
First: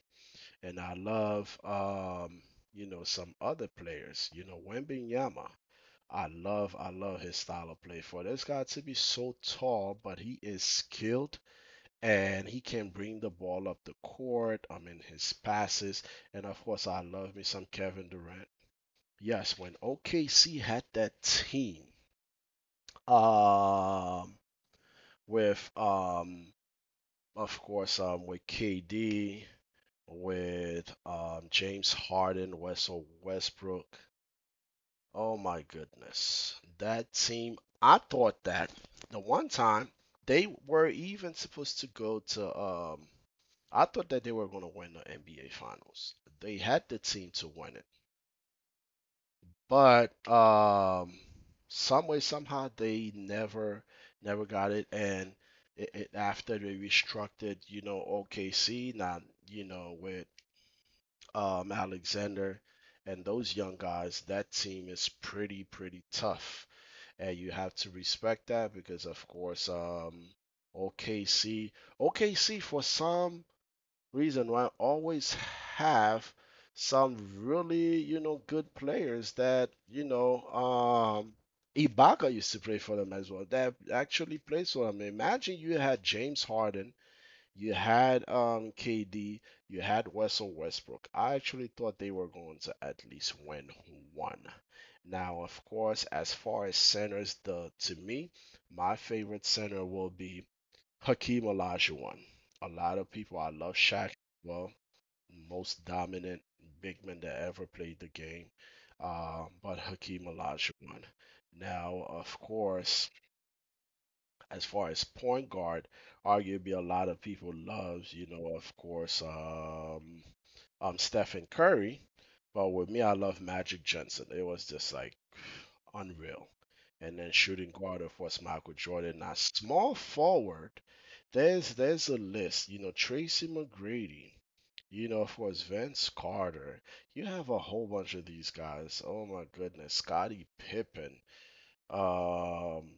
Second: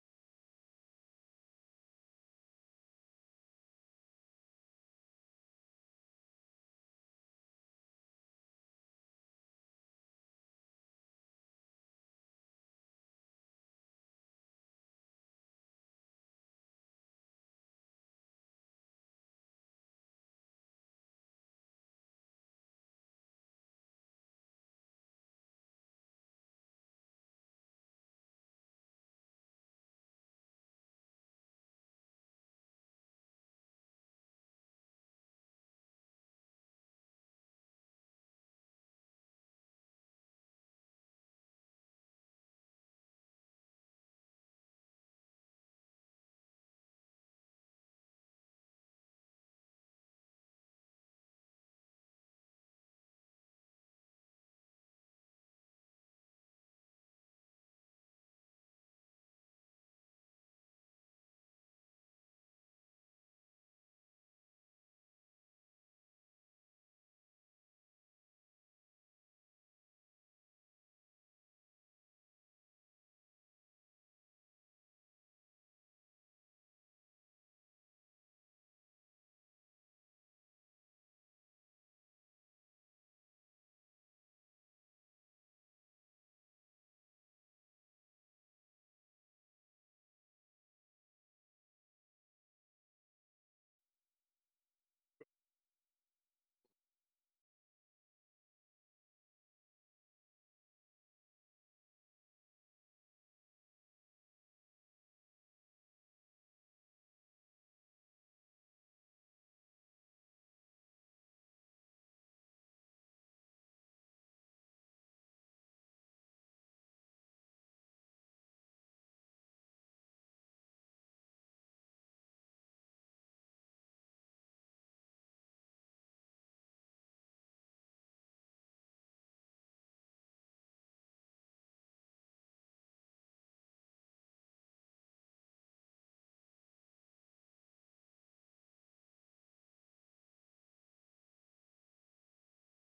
A: And I love you know, some other players, you know, Wembenyama. I love his style of play for this guy to be so tall, but he is skilled and he can bring the ball up the court. I mean his passes. And of course I love me some Kevin Durant. Yes, when OKC had that team, um, with of course, with KD, with James Harden, Russell Westbrook. Oh my goodness, that team! I thought that the one time they were even supposed to go to I thought that they were going to win the NBA Finals. They had the team to win it. But some way, somehow, they never got it. And after they restructured, you know, OKC, now, you know, with Alexander and those young guys, that team is pretty, pretty tough. And you have to respect that because, of course, OKC, OKC for some reason why always have some really, you know, good players that, you know, Ibaka used to play for them as well. That actually plays for them. Imagine you had James Harden, you had KD, you had Russell Westbrook. I actually thought they were going to at least win one. Now, of course, as far as centers, the to me, my favorite center will be Hakeem Olajuwon. A lot of people, I love Shaq. Well, most dominant big man that ever played the game. But Hakeem Olajuwon. Now, of course, as far as point guard, arguably a lot of people loves, you know, of course, Stephen Curry. But with me, I love Magic Johnson. It was just like unreal. And then shooting guard, of course, Michael Jordan. Now, small forward, there's a list. You know, Tracy McGrady. You know, of course, Vince Carter. You have a whole bunch of these guys. Oh my goodness, Scottie Pippen. Um,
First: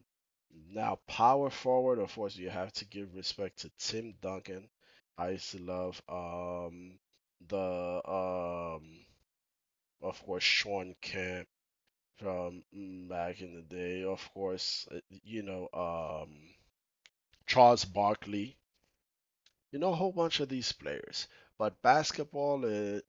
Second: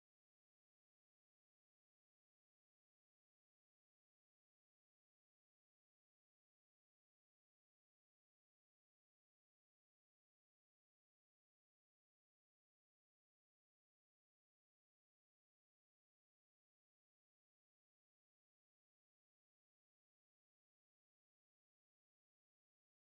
A: now, power forward, unfortunately, you have to give respect to Tim Duncan. I used to love the, um, of course, Sean Kemp from back in the day. Of course, Charles Barkley you know a whole bunch of these players, but basketball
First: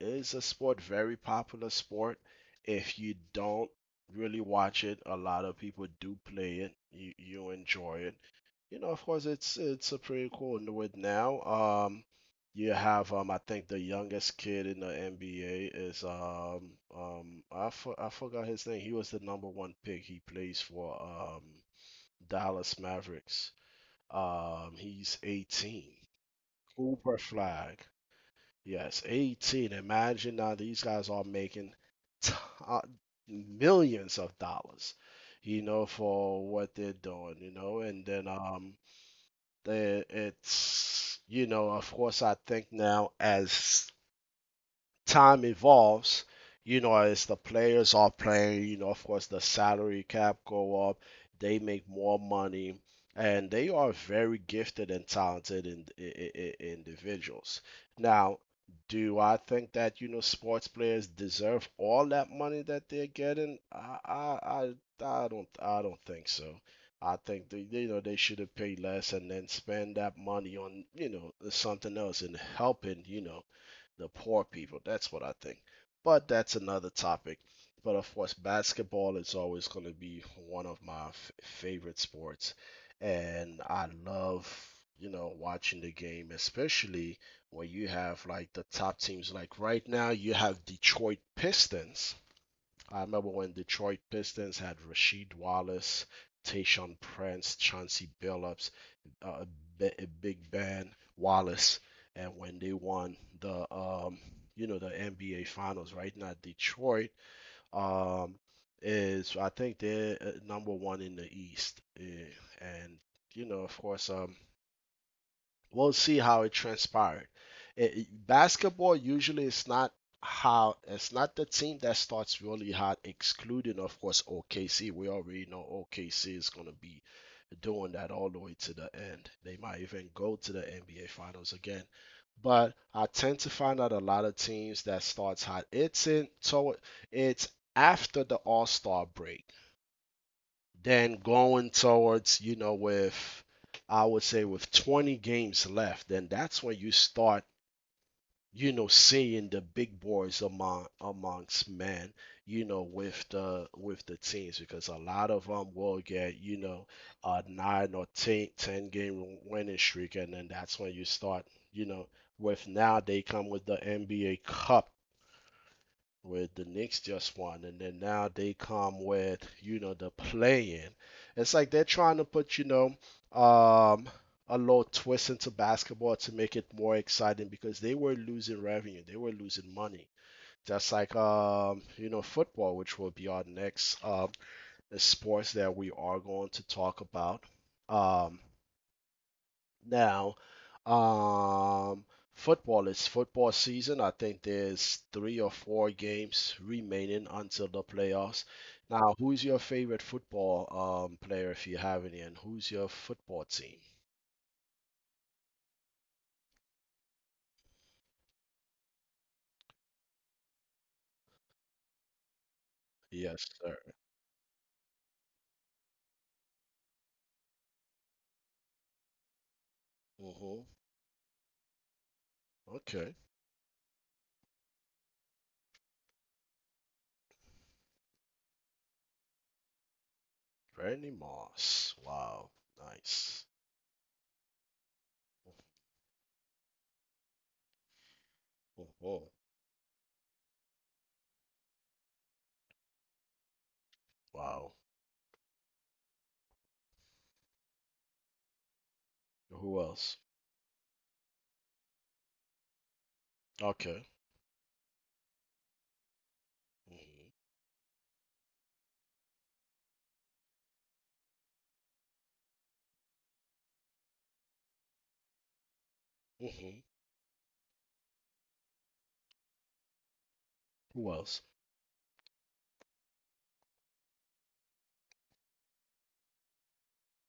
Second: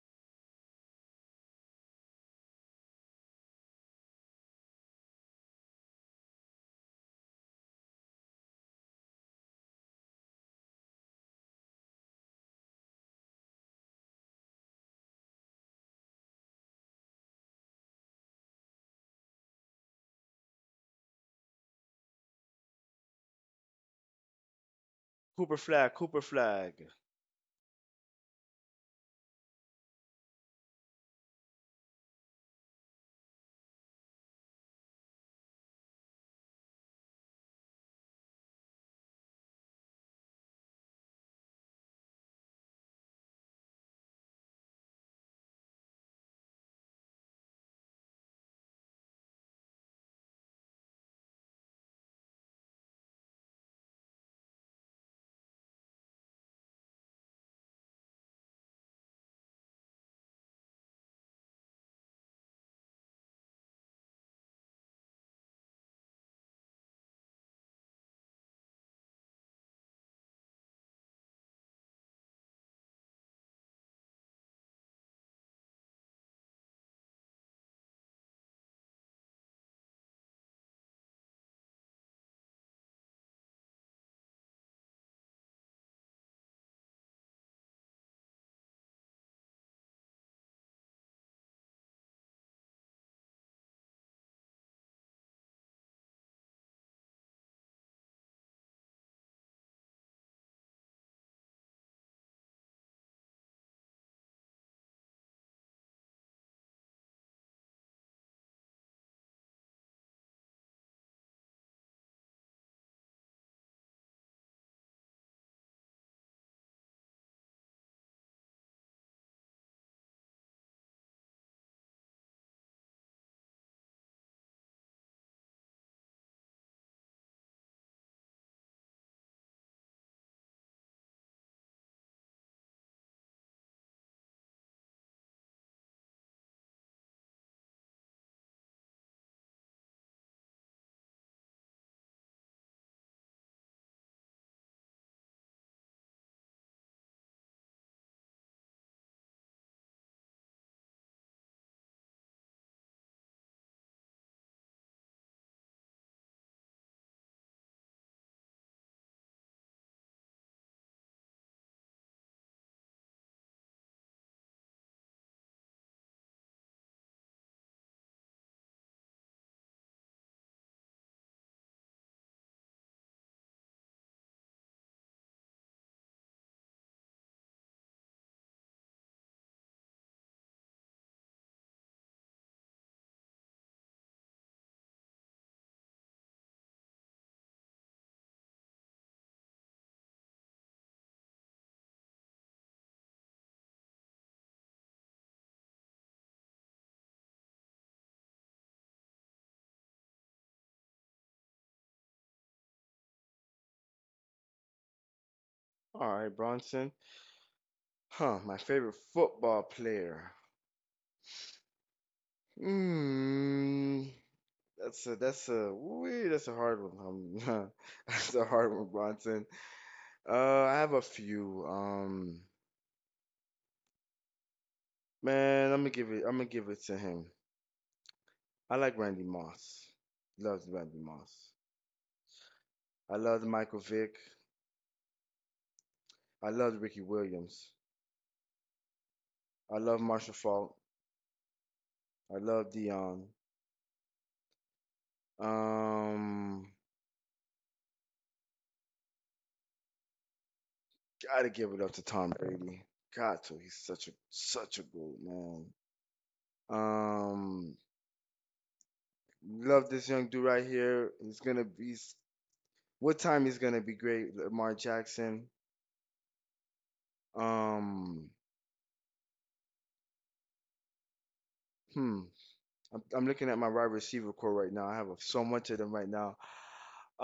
A: is a sport, very popular sport. If you don't really watch it, a lot of people do play it. You enjoy it. You know, of course, it's a pretty cool And with now. You have I think the youngest kid in the NBA is I forgot his name. He was the number one pick. He plays for Dallas Mavericks. He's
B: Cooper Flag,
A: 18.
B: Cooper Flag.
A: Uber flag. Yes, 18. Imagine now these guys are making t- uh, millions of dollars, you know, for what they're doing, you know, and then they, it's, you know, of course, I think now as time evolves, you know, as the players are playing, you know, of course the salary cap go up, they make more money, and they are very gifted and talented in individuals. Now, do I think that you know sports players deserve all that money that they're getting? I don't think so. I think you know they should have paid less and then spend that money on you know something else and helping you know the poor people. That's what I think. But that's another topic. But of course, basketball is always going to be one of my favorite sports. And I love, you know, watching the game, especially when you have like the top teams. Like right now, you have Detroit Pistons. I remember when Detroit Pistons had Rasheed Wallace, Tayshaun Prince, Chauncey Billups, uh, Big Ben Wallace, and when they won the you know the NBA Finals, right? Now Detroit um, is I think they're number one in the East, and you know of course we'll see how it transpired. Basketball usually is not how it's not the team that starts really hot, excluding of course OKC. We already know OKC is gonna be doing that all the way to the end. They might even go to the NBA Finals again. But I tend to find out a lot of teams that starts hot. It's in so it's After the All Star break. Then going towards, you know, with I would say with 20 games left, then that's when you start, you know, seeing the big boys amongst men, you know, with the teams because a lot of them will get, you know, a nine or ten game winning streak, and then that's when you start, you know, with now they come with the NBA Cup with the Knicks just won, and then now they come with you know the play-in. It's like they're trying to put you know um, a little twist into basketball to make it more exciting because they were losing revenue, they were losing money. Just like you know football, which will be our next sports that we are going to talk about. Um, now, um, football is football season. I think there's three or four games remaining until the playoffs. Now, who's your favorite football player if you have any, and who's your football team?
B: All right, Bronson. Huh, my favorite football player.
A: Yes, sir.
B: Hmm. That's a hard one. That's a hard one, Bronson.
A: Hmm.
B: I have a few.
A: Okay.
B: Man, I'm gonna give it. I'm gonna give it to him. I like Randy Moss. Loves Randy
A: Randy
B: Moss.
A: Moss. Wow.
B: I loved
A: Nice.
B: Michael Vick. I loved Ricky Williams.
A: Mhm.
B: I love Marshall Faulk. I love Dion.
A: Wow.
B: Um,
A: Who else?
B: Gotta give it up to Tom Brady. God, too, he's
A: Okay.
B: such a good man.
A: Hmm.
B: Um, Love this young dude right here. He's gonna be. What time he's gonna be great? Lamar Jackson.
A: Hmm.
B: Um,
A: Who else?
B: hmm. I'm looking at my wide receiver core right now. I have so much of them right now.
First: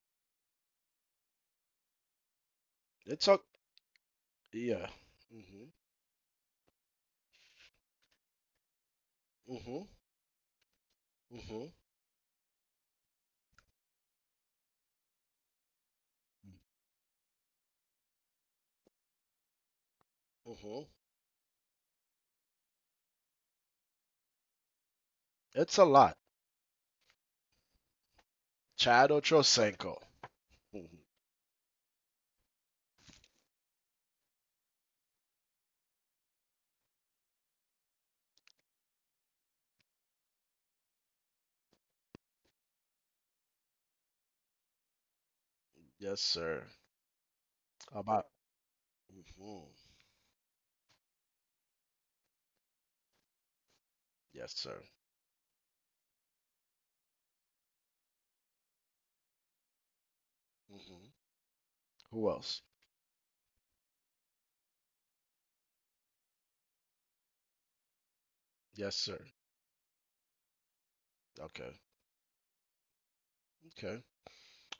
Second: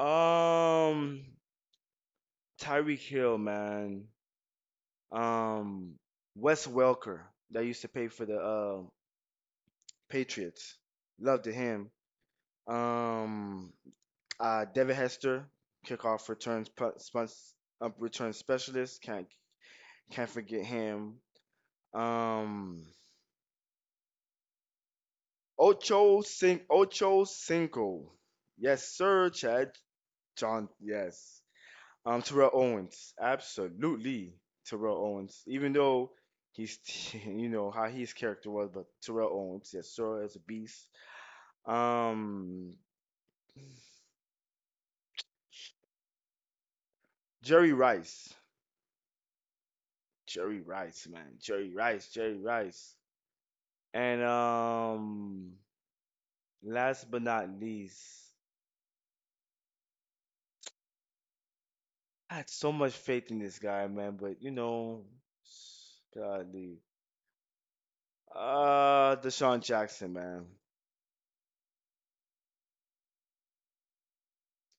B: Um, Tyreek
A: It's
B: Hill,
A: a
B: man.
A: Yeah. Hmm.
B: Um, Wes Welker that used to pay for the
A: Hmm.
B: Patriots. Loved
A: Hmm.
B: him. Um, Devin Hester, kickoff returns return specialist. Can't forget
A: Hmm.
B: him. Um,
A: It's a lot.
B: Ocho Cinco. Yes,
A: Chad
B: sir. Chad
A: Ochocinco.
B: John.
A: Mhm.
B: Yes. Terrell Owens, absolutely Terrell Owens. Even though he's, you know, how his character was, but Terrell Owens, yes, sir, as a beast. Um,
A: Yes, sir.
B: Jerry
A: About.
B: Rice,
A: Hmm.
B: Jerry Rice, man, Jerry Rice, Jerry Rice, and
A: Yes, sir.
B: last but not least,
A: Hmm. Who
B: I had
A: else?
B: so much faith in this guy, man, but golly,
A: Yes, sir.
B: Deshaun Jackson, man,
A: Okay. Okay.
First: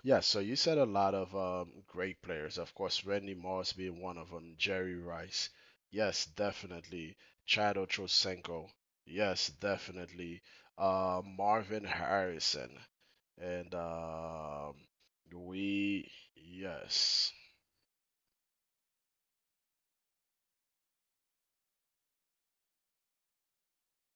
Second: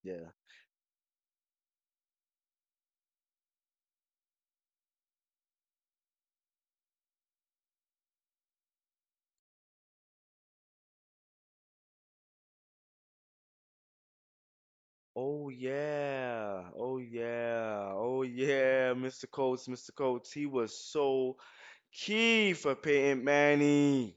A: Yeah,
B: yeah.
A: so you said a lot of great players. Of course, Randy Moss being one of them, Jerry Rice. Yes, definitely. Chad Ochocinco. Yes, definitely. Marvin Harrison. And
B: Oh
A: we,
B: yeah. Oh
A: yes,
B: yeah. Oh yeah, Mr. Coates, Mr. Coates. He was so key for Peyton Manning.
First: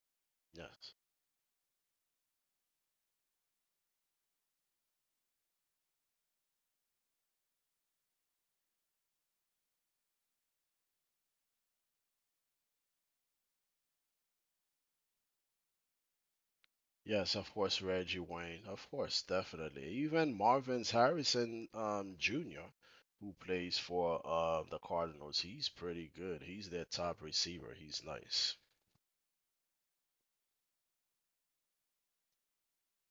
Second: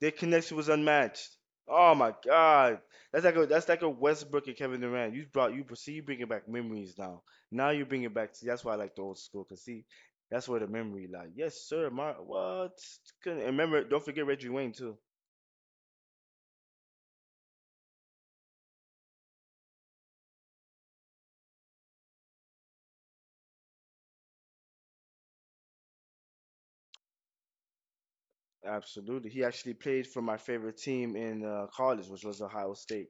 B: Their connection was
A: yes.
B: unmatched. Oh my God. That's like a Westbrook and Kevin Durant. You brought you see you bringing back memories now. Now you bring it back. See, that's why I like the old school. Cause see, that's where the memory lie. Yes, sir. My what? And remember, don't forget Reggie Wayne too.
A: Yes, of course, Reggie Wayne. Of course, definitely. Even Marvin's Harrison Jr., who plays for the Cardinals, he's pretty good. He's their top receiver. He's nice.
B: Absolutely. He actually played for my favorite team in college, which was Ohio State.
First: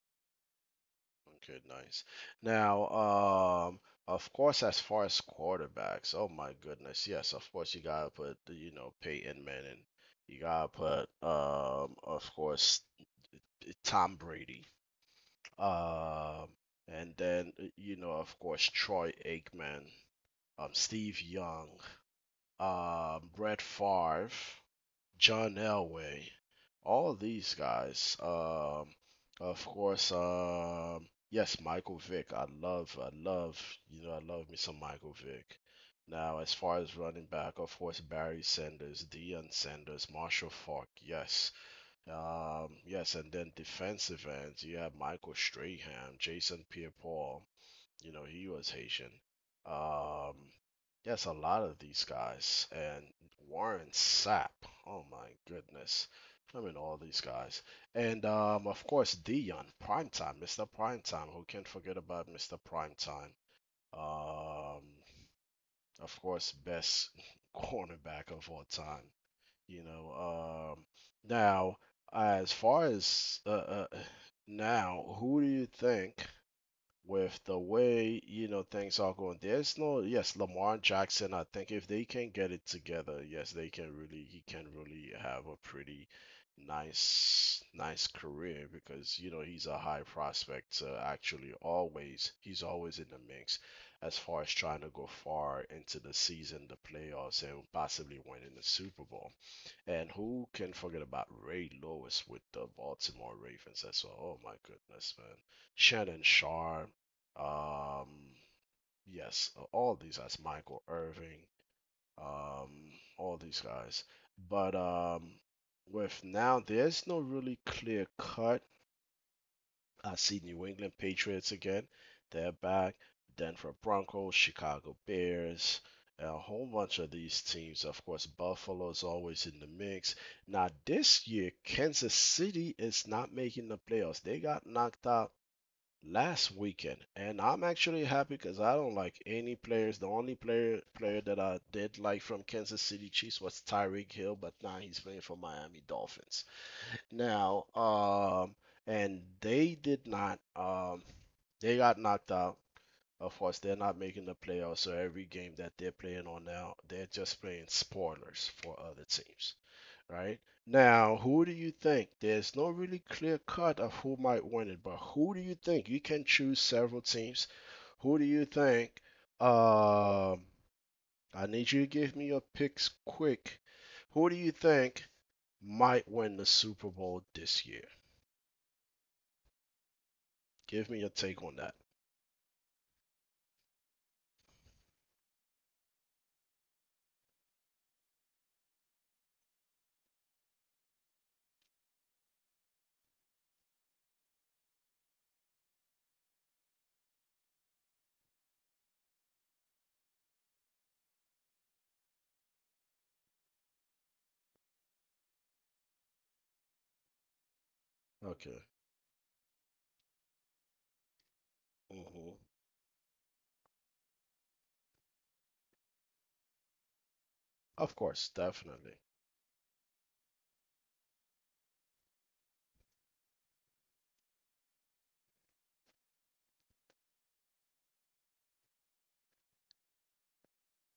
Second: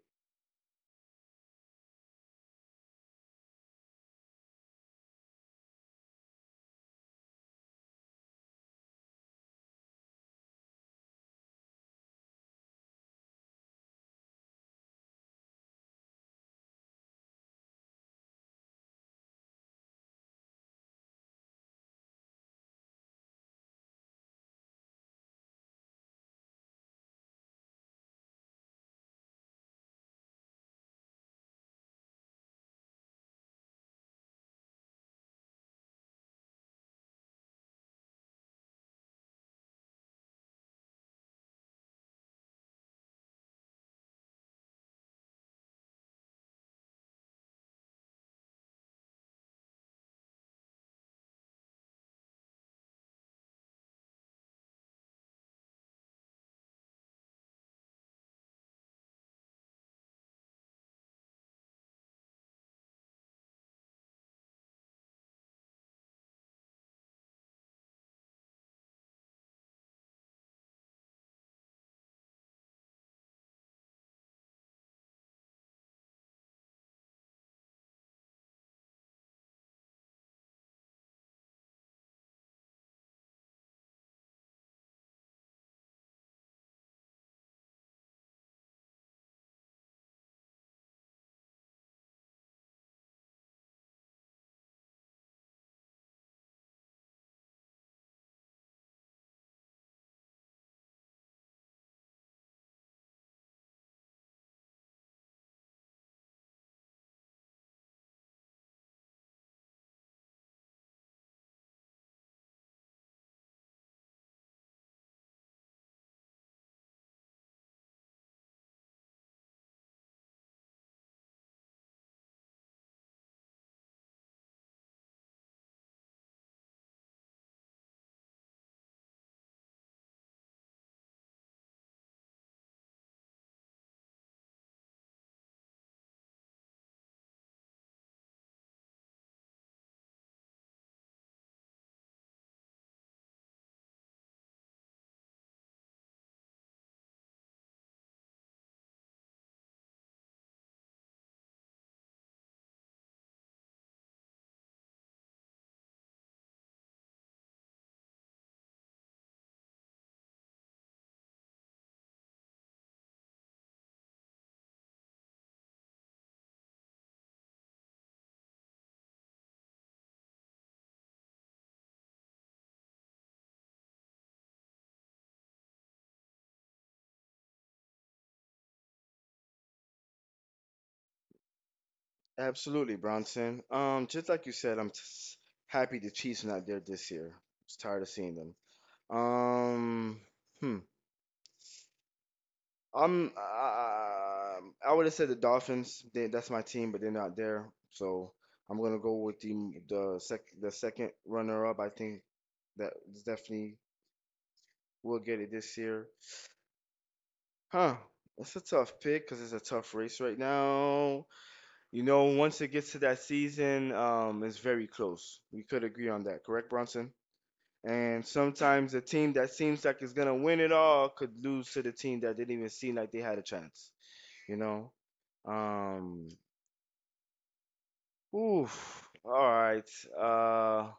A: Okay, nice. Now, um, of course, as far as quarterbacks, oh my goodness, yes, of course you gotta put, you know, Peyton Manning. You gotta put, of course, Tom Brady. Um, and then, you know, of course, Troy Aikman, Steve Young, Brett Favre, John Elway, all of these guys. Of course, yes, Michael Vick. I love, you know, I love me some Michael Vick. Now, as far as running back, of course, Barry Sanders, Deion Sanders, Marshall Faulk. Yes. Yes, and then defensive ends, you have Michael Strahan, Jason Pierre-Paul, you know, he was Haitian. Um, yes, a lot of these guys and Warren Sapp. Oh my goodness. I mean, all these guys. And of course, Dion, Primetime, Mr. Primetime. Who can forget about Mr. Primetime? Um, of course, best cornerback of all time. You know, now, as far as now, who do you think with the way you know things are going. There's no yes, Lamar Jackson. I think if they can get it together, yes, they can really he can really have a pretty nice career because you know he's a high prospect to actually always he's always in the mix as far as trying to go far into the season, the playoffs, and possibly winning the Super Bowl. And who can forget about Ray Lewis with the Baltimore Ravens as well? Oh my goodness, man. Shannon Sharp. Um, yes, all these guys. Michael Irving. Um, all these guys. But with now, there's no really clear cut. I see New England Patriots again. They're back. Denver Broncos, Chicago Bears, a whole bunch of these teams. Of course, Buffalo is always in the mix. Now, this year, Kansas City is not making the playoffs. They got knocked out last weekend. And I'm actually happy because I don't like any players. The only player that I did like from Kansas City Chiefs was Tyreek Hill, but now he's playing for Miami Dolphins now, and they did not. They got knocked out. Of course, they're not making the playoffs, so every game that they're playing on now, they're just playing spoilers for other teams, right? Now, who do you think? There's no really clear cut of who might win it, but who do you think? You can choose several teams. Who do you think? Um, I need you to give me your picks quick. Who do you think might win the Super Bowl this year? Give me your take on that.
B: Absolutely, Bronson. Just like you said, I'm s happy the Chiefs not there this year. Just tired of seeing them. Um, hmm. I'm. Uh, I would have said the Dolphins. That's my team, but they're not there. So I'm gonna go with the second runner up. I think that definitely will get it this year. Huh. That's a
A: Okay.
B: tough pick because it's a tough race right now. You know,
A: Mm-hmm.
B: once it gets to that season, it's very close. We could agree on that, correct, Bronson?
A: Of
B: And
A: course,
B: sometimes
A: definitely.
B: the team that seems like it's gonna win it all could lose to the team that didn't even seem like they had a chance. You know? Um, Oof. All right. Uh,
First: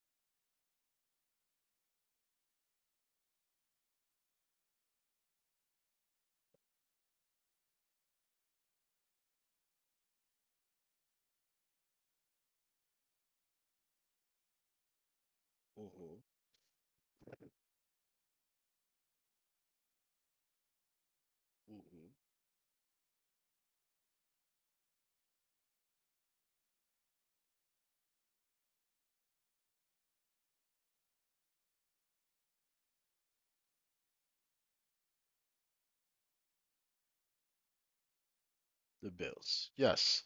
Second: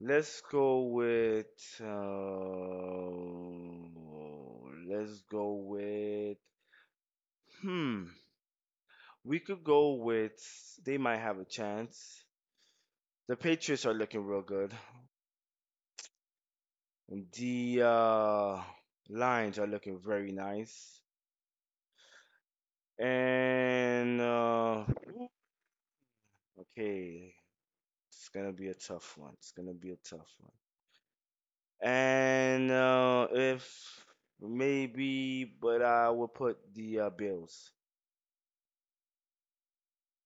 B: let's go with. Let's go with. Hmm. We could go with. They might have a chance. The Patriots are looking real good.
A: Mm-hmm.
B: The lines are looking very nice.
A: Mm-hmm.
B: And okay, it's gonna be a tough one. It's gonna be a tough one. And if maybe, but I will put the Bills.
A: The Bills. Yes.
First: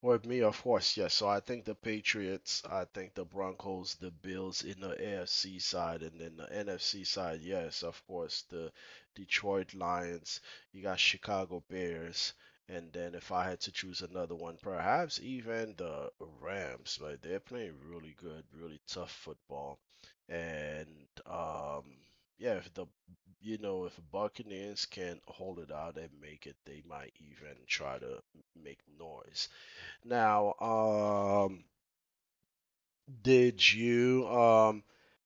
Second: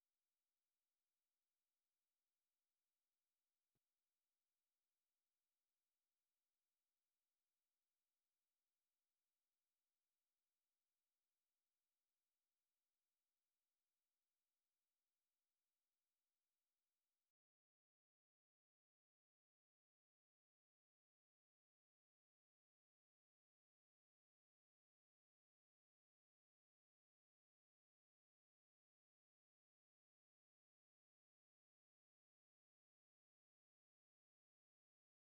A: With me, of course, yes. So I think the Patriots, I think the Broncos, the Bills in the AFC side, and then the NFC side, yes, of course, the Detroit Lions, you got Chicago Bears, and then if I had to choose another one, perhaps even the Rams. Like they're playing really good, really tough football. And yeah, if the you know, if Buccaneers can hold it out and make it, they might even try to make noise. Now, did you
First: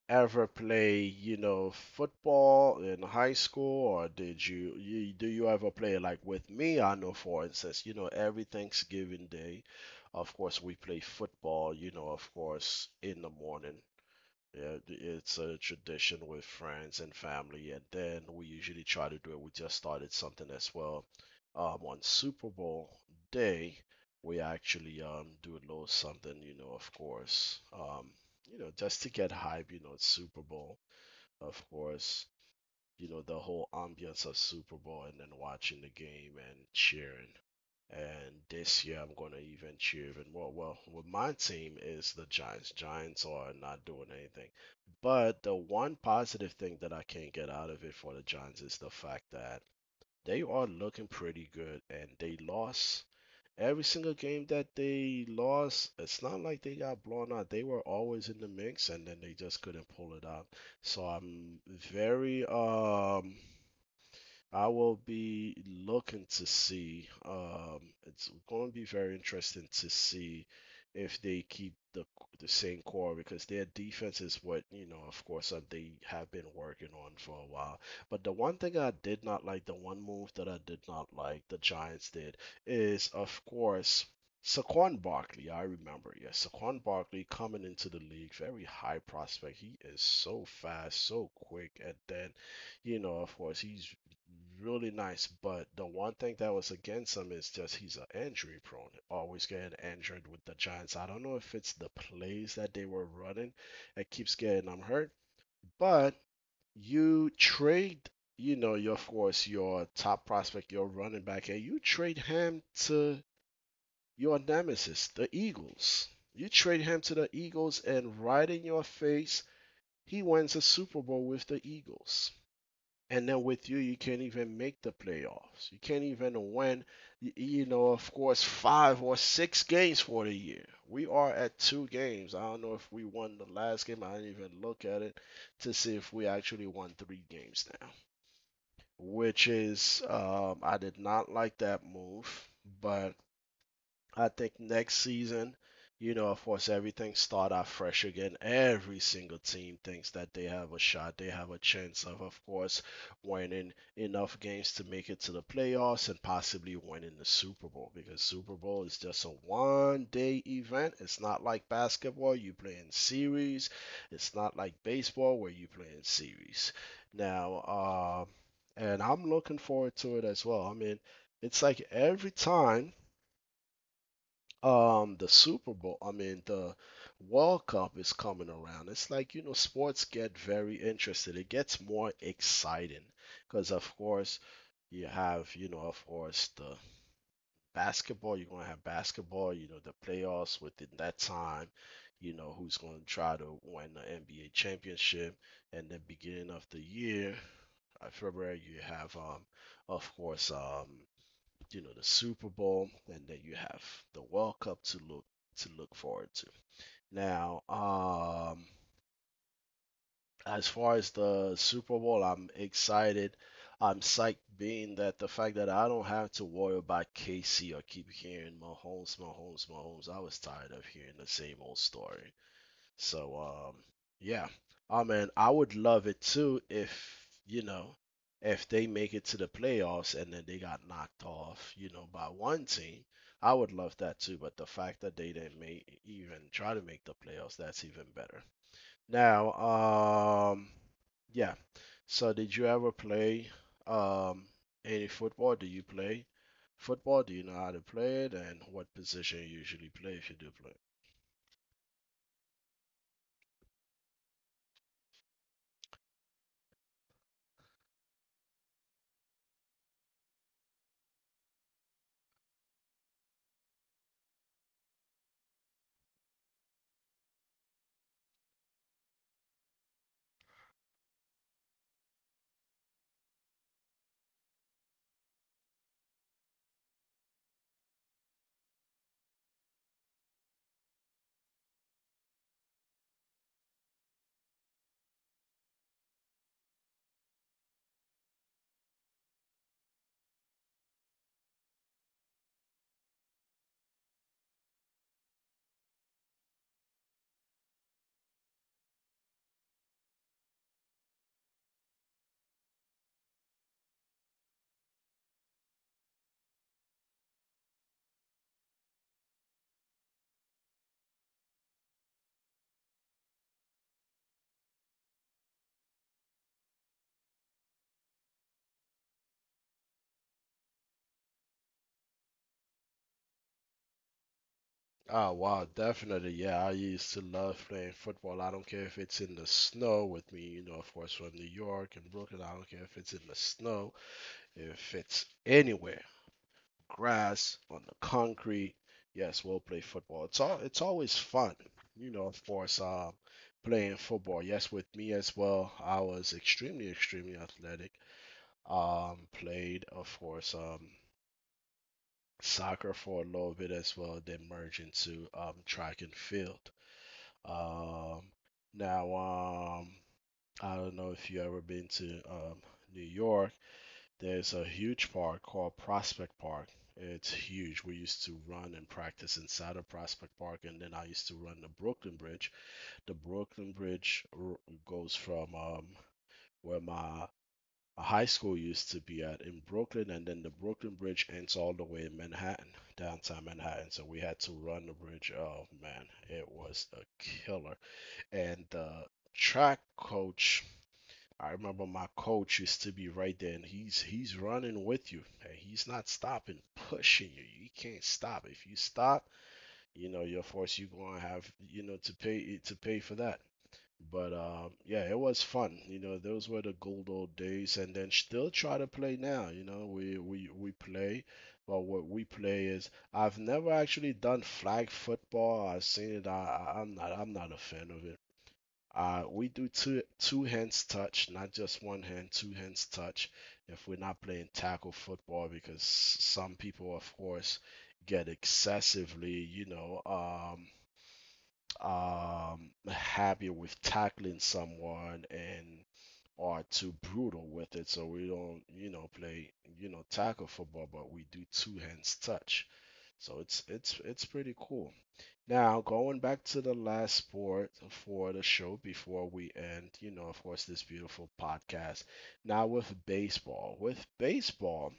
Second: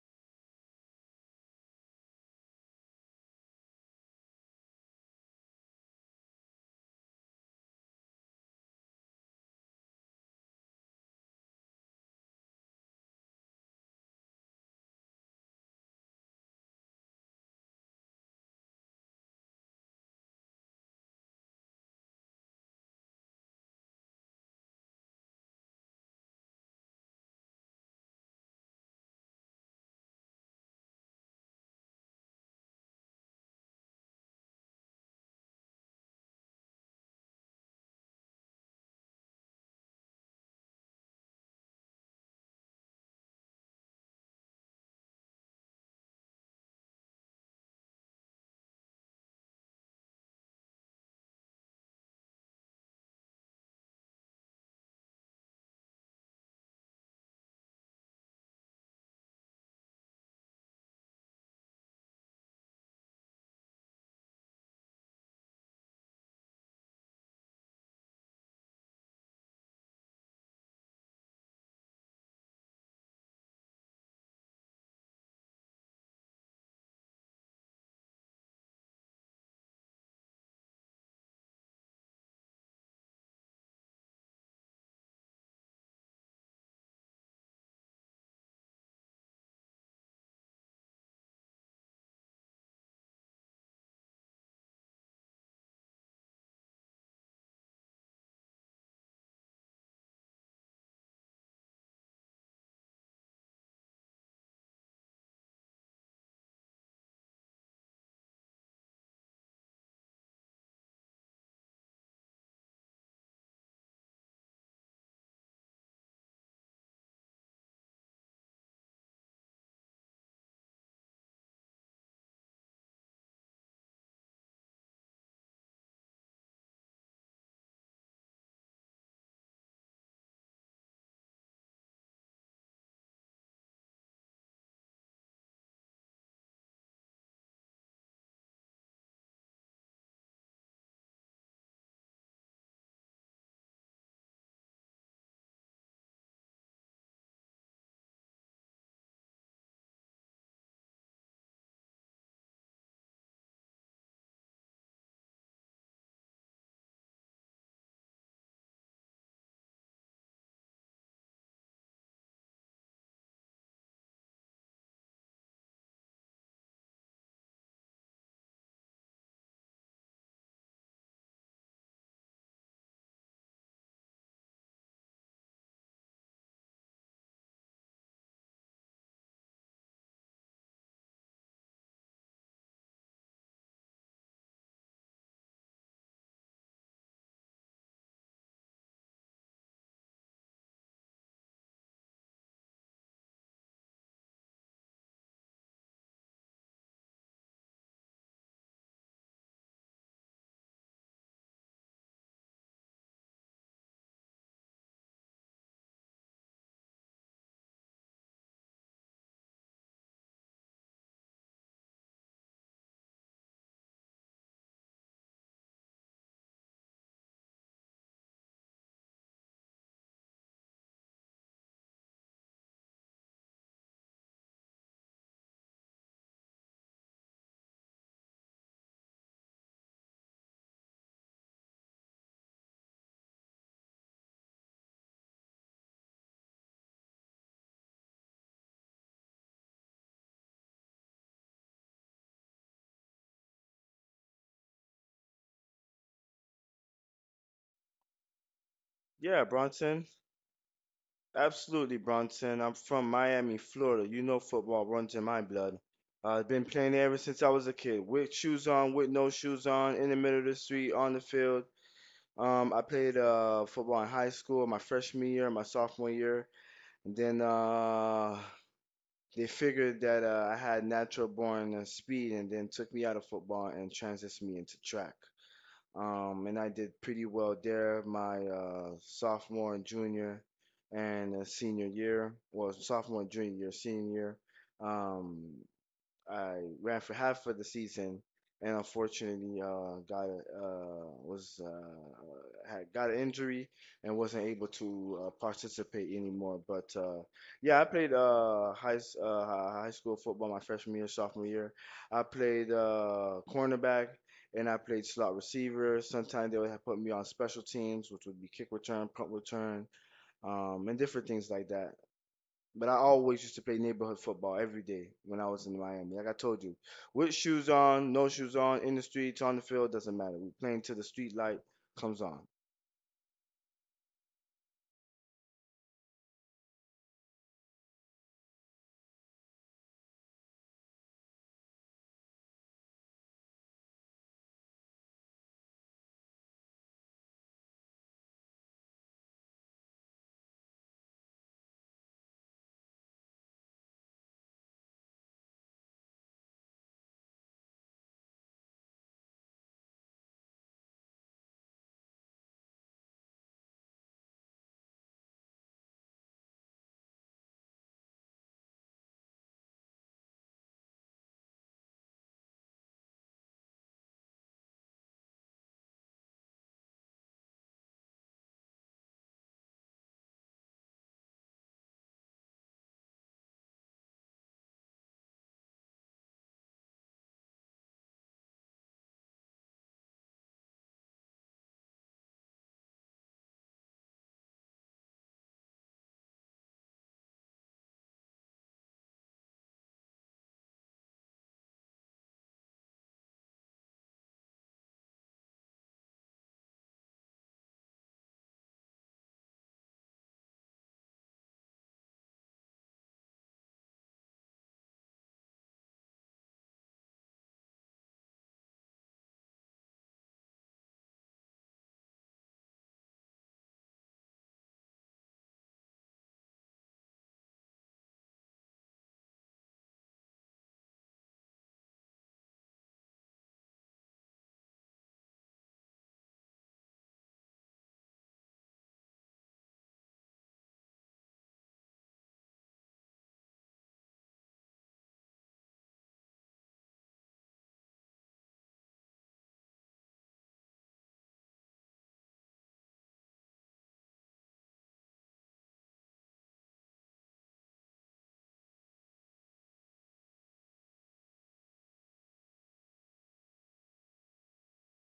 A: ever play, you know, football in high school, or did you do you ever play like with me? I know, for instance, you know, every Thanksgiving Day, of course, we play football, you know, of course, in the morning. Yeah, it's a tradition with friends and family, and then we usually try to do it. We just started something as well. On Super Bowl day, we actually do a little something, you know, of course. You know, just to get hype, you know, it's Super Bowl, of course. You know, the whole ambience of Super Bowl and then watching the game and cheering. And this year, I'm going to even cheer even more. Well, with my team is the Giants. Giants are not doing anything. But the one positive thing that I can get out of it for the Giants is the fact that they are looking pretty good and they lost every single game that they lost. It's not like they got blown out. They were always in the mix and then they just couldn't pull it out. So I'm very I will be looking to see. It's going to be very interesting to see if they keep the same core because their defense is what, you know, of course, they have been working on for a while. But the one thing I did not like, the one move that I did not like, the Giants did, is of course. Saquon Barkley, I remember, yes, Saquon Barkley coming into the league, very high prospect. He is so fast, so quick, and then, you know, of course, he's really nice. But the one thing that was against him is just he's an injury prone, always getting injured with the Giants. I don't know if it's the plays that they were running that keeps getting him hurt, but you trade, you know, your of course your top prospect, your running back, and you trade him to your nemesis, the Eagles. You trade him to the Eagles, and right in your face, he wins a Super Bowl with the Eagles. And then with you, you can't even make the playoffs. You can't even win, you know, of course, 5 or 6 games for the year. We are at 2 games. I don't know if we won the last game. I didn't even look at it to see if we actually won 3 games now, which is, I did not like that move, but I think next season, you know, of course, everything start out fresh again. Every single team thinks that they have a shot. They have a chance of course, winning enough games to make it to the playoffs and possibly winning the Super Bowl because Super Bowl is just a one day event. It's not like basketball, you play in series. It's not like baseball where you play in series. Now, uh, and I'm looking forward to it as well. I mean, it's like every time the Super Bowl, I mean the World Cup is coming around. It's like, you know, sports get very interested. It gets more exciting because of course you have, you know, of course the basketball, you're gonna have basketball, you know, the playoffs within that time, you know, who's gonna try to win the NBA championship and the beginning of the year, February you have of course you know the Super Bowl, and then you have the World Cup to look forward to. Now, um, as far as the Super Bowl, I'm excited. I'm psyched being that the fact that I don't have to worry about KC or keep hearing Mahomes, Mahomes, Mahomes. I was tired of hearing the same old story. So yeah. I mean, I would love it too if, you know, if they make it to the playoffs and then they got knocked off, you know, by one team. I would love that too, but the fact that they didn't make even try to make the playoffs, that's even better. Now, um yeah. So did you ever play um any football? Do you play football? Do you know how to play it and what position
B: Yeah,
A: you usually
B: Bronson.
A: play if you do play?
B: Absolutely, Bronson. I'm from Miami, Florida. You know football runs in my blood. I've been playing ever since I was a kid, with shoes on, with no shoes on, in the middle of the street, on the field. I played football in high school, my freshman year, my sophomore year, and then they figured that I had natural born speed, and then took me out of football and transitioned me into track. And I did pretty well there my sophomore and junior and senior year, well, sophomore and junior year, senior year. Um, I ran for half of the season, and unfortunately, got was had got an injury and wasn't able to participate anymore. But yeah, I played high school football my freshman year, sophomore year. I played cornerback. And I played slot receiver. Sometimes they would have put me on special teams, which would be kick return, punt return, and different things like that. But I always used to play neighborhood football every day when I was in Miami. Like I told you, with shoes on, no shoes on, in the streets, on the field, doesn't matter. We playing till the street light comes on.
A: Oh wow, definitely. Yeah, I used to love playing football. I don't care if it's in the snow with me, you know, of course from New York and Brooklyn. I don't care if it's in the snow, if it's anywhere, grass, on the concrete. Yes, we'll play football. It's all it's always fun, you know, of course, playing football. Yes, with me as well. I was extremely, extremely athletic. Played, of course, soccer for a little bit as well, then merge into track and field. Um, now, um, I don't know if you ever been to New York. There's a huge park called Prospect Park. It's huge. We used to run and practice inside of Prospect Park, and then I used to run the Brooklyn Bridge. The Brooklyn Bridge r- Goes from where my high school used to be at in Brooklyn, and then the Brooklyn Bridge ends all the way in Manhattan, downtown Manhattan. So we had to run the bridge. Oh man, it was a killer, and the track coach, I remember my coach used to be right there and he's running with you and he's not stopping, pushing you. You can't stop. If you stop, you know, you're forced, you're going to have, you know, to pay for that. But yeah, it was fun, you know, those were the good old days, and then still try to play now. You know, we play, but what we play is, I've never actually done flag football. I've seen it. I'm not a fan of it. We do two hands touch, not just one hand, two hands touch. If we're not playing tackle football, because some people, of course, get excessively, you know, happy with tackling someone and are too brutal with it. So we don't, you know, play, you know, tackle football, but we do two hands touch. So it's pretty cool. Now, going back to the last sport for the show before we end, you know, of course, this beautiful podcast. Now, with baseball,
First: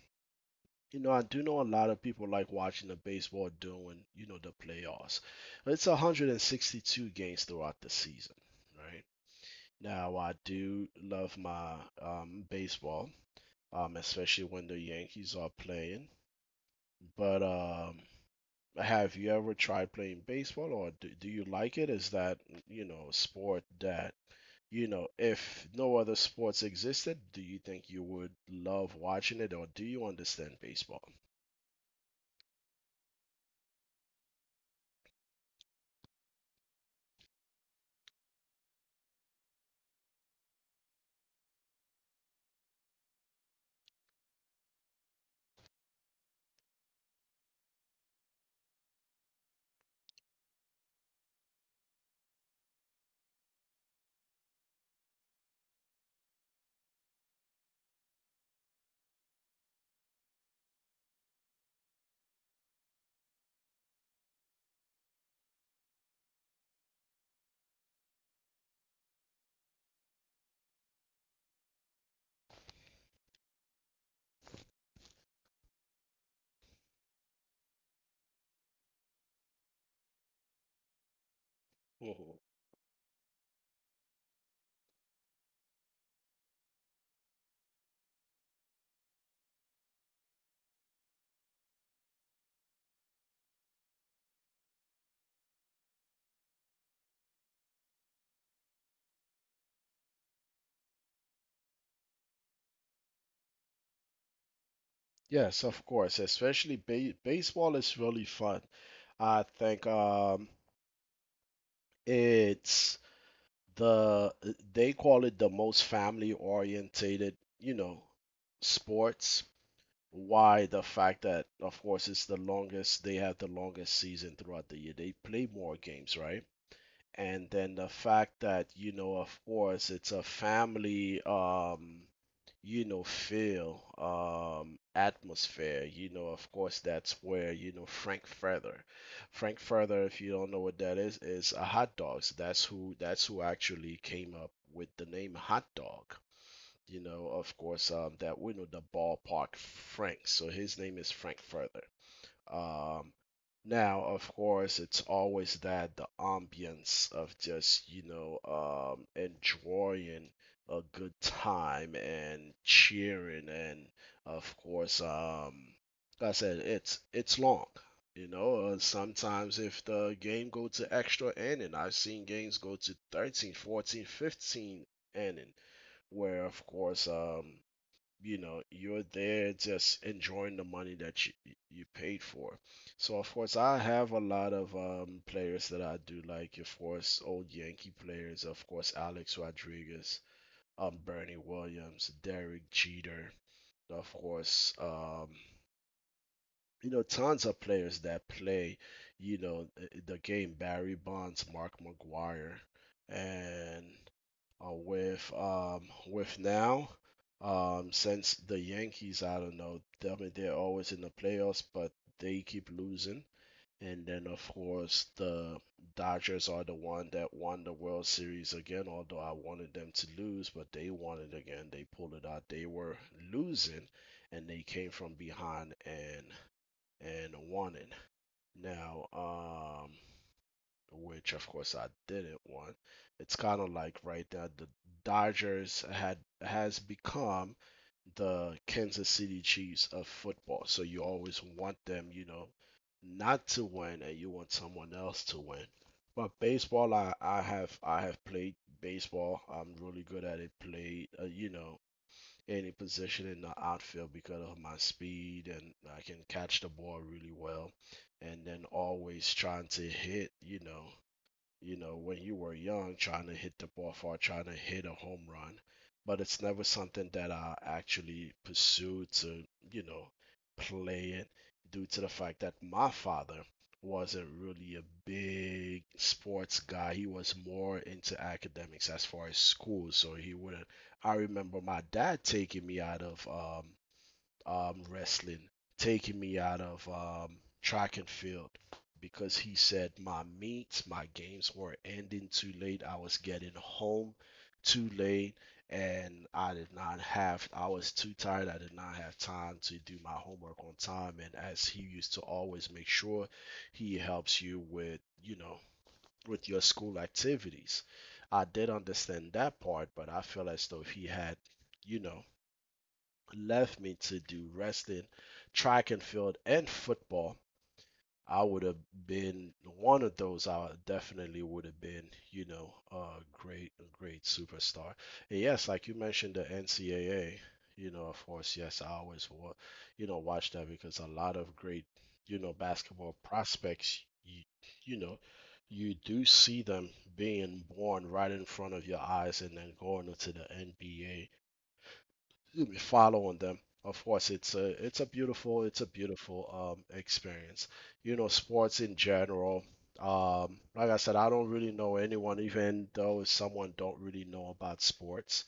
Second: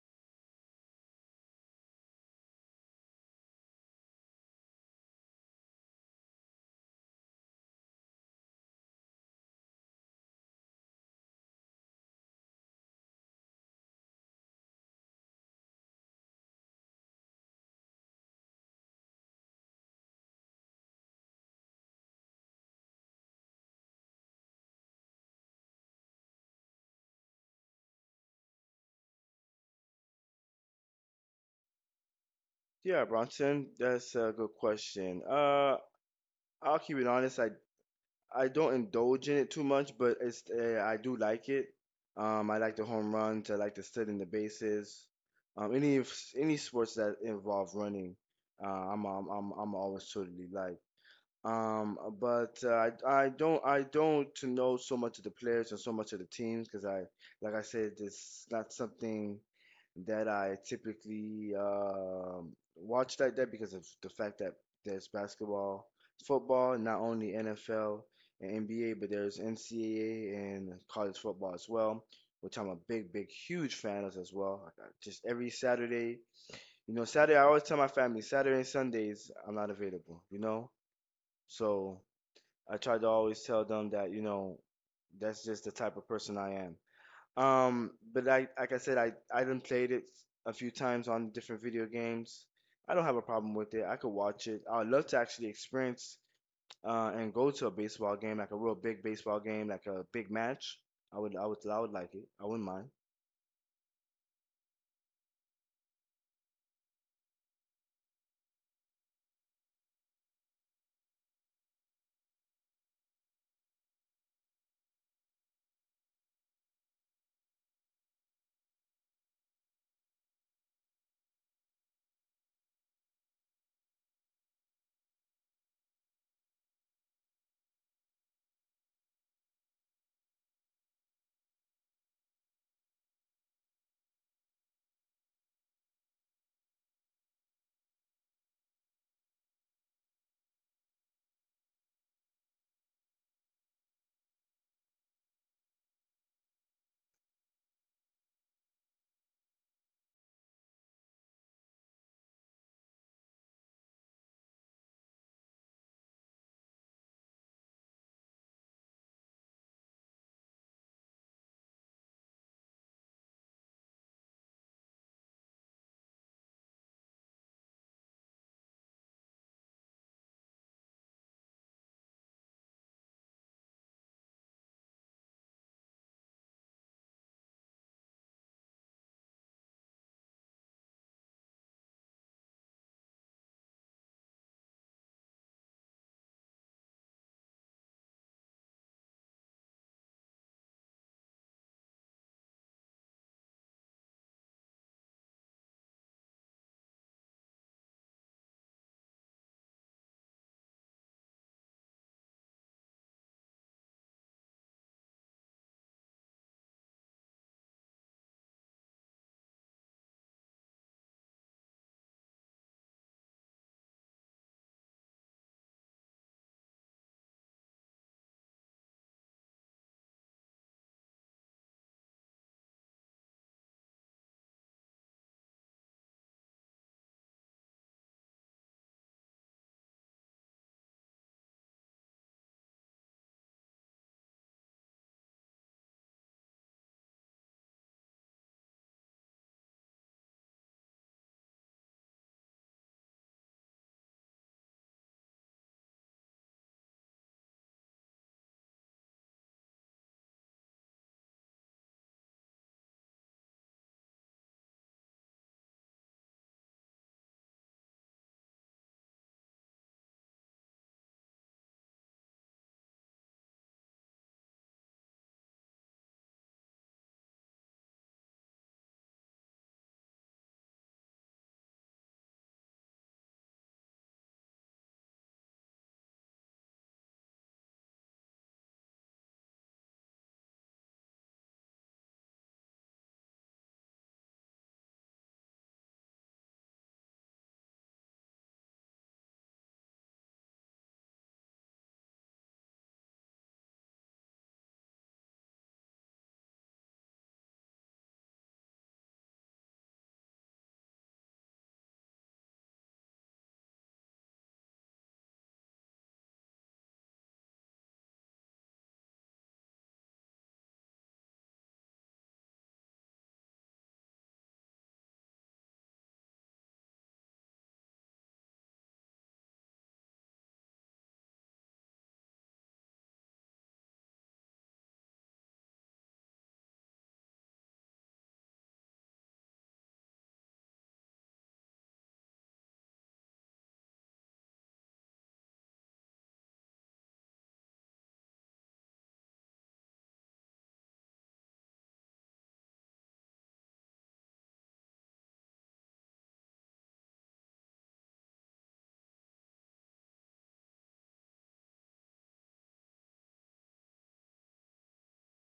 A: you know, I do know a lot of people like watching the baseball during, you know, the playoffs. It's 162 games throughout the season, right? Now, I do love my baseball, especially when the Yankees are playing. But have you ever tried playing baseball, or do you like it? Is that, you know, a sport that, you know, if no other sports existed, do you think you would love watching it, or do you understand baseball?
B: Yeah, Bronson, that's a good question. I'll keep it honest. I don't indulge in it too much, but it's I do like it. I like the home runs. I like to sit in the bases. Um, any any sports that involve running, I'm always totally like. But I don't know so much of the players and so much of the teams because I like I said it's not something that I typically watch like that because of the fact that there's basketball, football, not only NFL and NBA, but there's NCAA and college football as well, which I'm a big, big, huge fan of as well. I Just every Saturday, Saturday, I always tell my family, Saturday and Sundays, I'm not available, you know? So
A: Hmm.
B: I try to always tell them that, that's just the type of person I am. But I, like I said, I done played it a few times on different video games. I don't have a problem with it. I could watch it. I would love to actually experience and go to a baseball game, like a real big baseball game, like a big match. I would like it. I wouldn't mind.
A: Yes, of course. Especially ba baseball is really fun. I think it's the they call it the most family orientated, you know, sports, why the fact that of course it's the longest, they have the longest season throughout the year, they play more games, right? And then the fact that, you know, of course it's a family you know feel atmosphere, you know, of course, that's where, you know, Frank Further, if you don't know what that is a hot dogs, that's who actually came up with the name hot dog, you know, of course, that we know the ballpark Frank. So his name is Frank Further. Um, Now, of course, it's always that the ambience of just, you know, enjoying a good time and cheering, and of course, like I said, it's long. You know, sometimes if the game go to extra inning, I've seen games go to 13, 14, 15 inning, where of course, you know, you're there just enjoying the money that you paid for. So of course I have a lot of players that I do like, of course old Yankee players, of course Alex Rodriguez, Bernie Williams, Derek Jeter, of course you know, tons of players that play, you know, the game, Barry Bonds, Mark McGuire. And with now. Since the Yankees, I don't know, I mean, they're always in the playoffs, but they keep losing. And then, of course, the Dodgers are the one that won the World Series again, although I wanted them to lose, but they won it again. They pulled it out. They were losing, and they came from behind and won it. Now, um, which of course I didn't want. It's kind of like right now the Dodgers had has become the Kansas City Chiefs of football. So you always want them, you know, not to win and you want someone else to win. But baseball, I have played baseball. I'm really good at it. Played, you know, any position in the outfield because of my speed and I can catch the ball really well. And then always trying to hit, you know, when you were young, trying to hit the ball far, trying to hit a home run. But it's never something that I actually pursued to, you know, play it due to the fact that my father wasn't really a big sports guy. He was more into academics as far as school. So he wouldn't. I remember my dad taking me out of wrestling, taking me out of track and field because he said my meets, my games were ending too late. I was getting home too late and I did not have, I was too tired. I did not have time to do my homework on time. And as he used to always make sure he helps you with, you know, with your school activities. I did understand that part, but I feel as though if he had, you know, left me to do wrestling, track and field, and football, I would have been one of those. I definitely would have been, you know, a great superstar. And yes, like you mentioned, the NCAA. You know, of course, yes, you know, watch that because a lot of great, you know, basketball prospects, you know, you do see them being born right in front of your eyes and then going into the NBA, excuse me, following them. Of course, it's a beautiful, it's a beautiful experience. You know, sports in general. Like I said, I don't really know anyone, even though someone don't really know about sports.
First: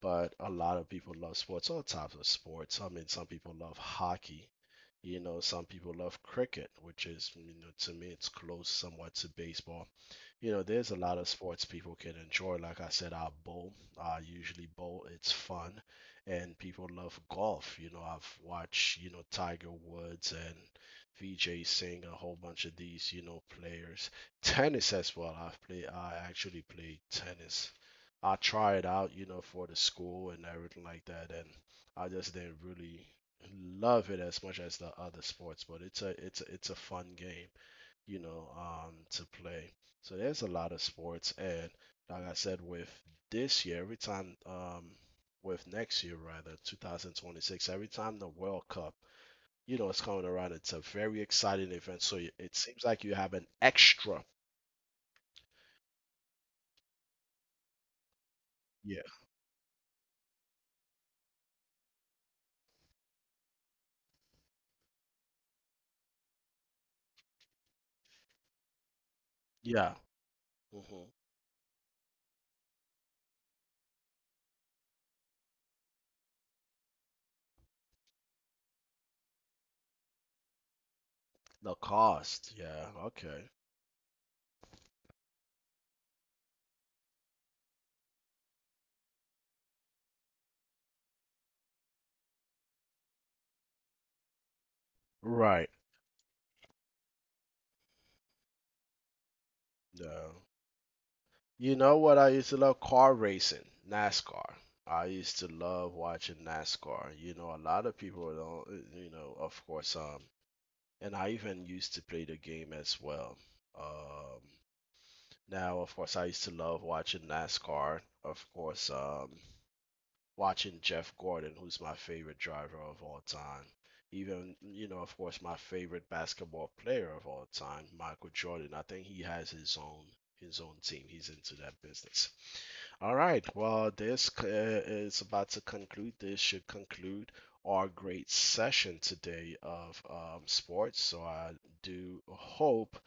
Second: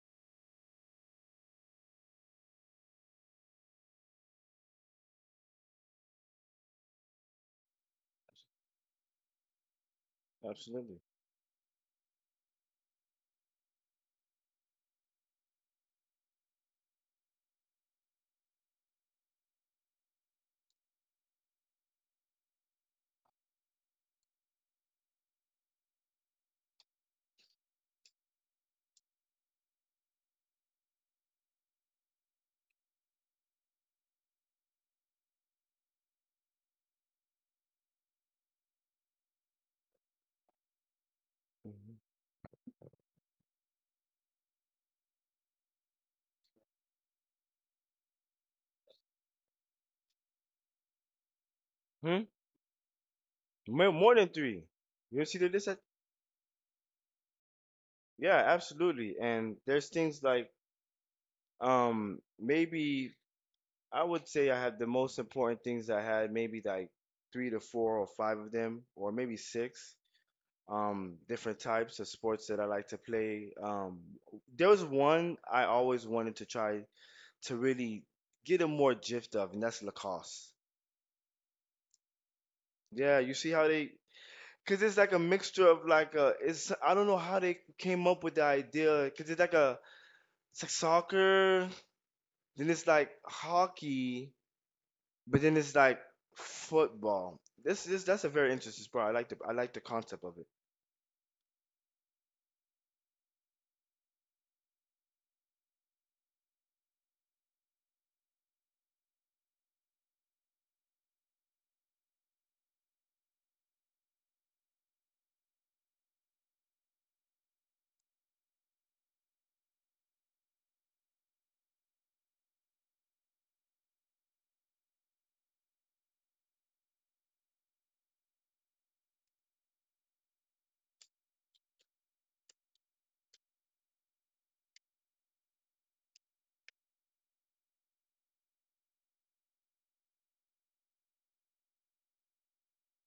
A: But a lot of people love sports, all types of sports. I mean, some people love hockey. You know, some people love cricket, which is, you know, to me, it's close somewhat to baseball. You know, there's a
B: Absolutely.
A: lot of sports people can enjoy. Like I said, I bowl. I usually bowl. It's fun, and people love golf. You know, I've watched you know Tiger Woods and Vijay Singh, a whole bunch of these you know players. Tennis as well. I've played. I actually played tennis. I tried out, you know, for the school and everything like that, and I just didn't really love it as much as the other sports. But it's a fun game, you know, to play. So there's a lot of sports, and
B: Mm-hmm.
A: like I said, with this year, every time, with next year rather, 2026, every time the World Cup, you know, it's coming around, it's a very exciting event. So
B: Hmm?
A: it seems like you have an
B: More, more
A: extra.
B: than three. You see the list? Yeah,
A: Yeah.
B: absolutely. And there's things like maybe I would say I had the most important things I had, maybe like three to four or five of them, or maybe six.
A: Yeah. Hmm.
B: Different types of sports that I like to play. There was one I always wanted to try to really get a more gift of, and that's lacrosse.
A: The cost. Yeah.
B: Yeah, you
A: Okay.
B: see how they, cause it's like a mixture of like a, it's I don't know how they came up with the idea, cause it's like soccer, then it's like hockey, but then
A: Right.
B: it's like football. This is that's a very interesting sport. I like the concept
A: Yeah.
B: of it.
A: You know what? I used to love car racing, NASCAR. I used to love watching NASCAR. You know, a lot of people don't, you know, of course, and I even used to play the game as well. Um, Now, of course, I used to love watching NASCAR. Of course, watching Jeff Gordon, who's my favorite driver of all time. Even, you know, of course, my favorite basketball player of all time, Michael Jordan. I think he has his own, team. He's into that business. All right. Well, is about to conclude. This should conclude our great session today of sports. So I do hope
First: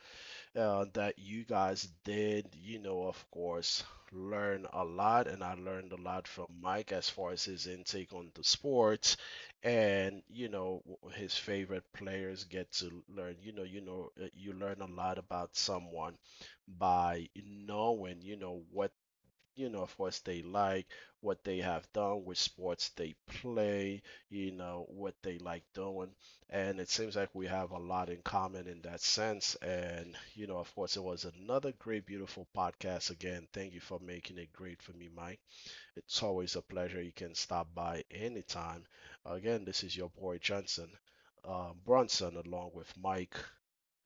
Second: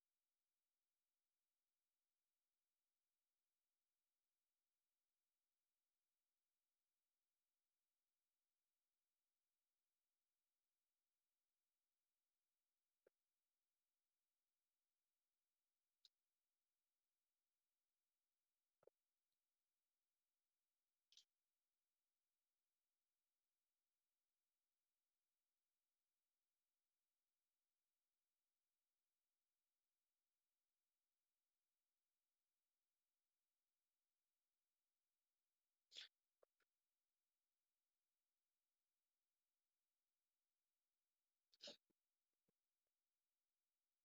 A: that you guys did, you know, of course, learn a lot. And I learned a lot from Mike as far as his intake on the sports, and you know, his favorite players get to learn. You know, you know, you learn a lot about someone by knowing, you know, what you know, of what they like, what they have done, which sports they play, you know, what they like doing. And it seems like we have a lot in common in that sense. And, you know, of course, it was another great, beautiful podcast. Again, thank you for making it great for me, Mike. It's always a pleasure. You can stop by anytime. Again, this is your boy Johnson, Bronson, along with Mike.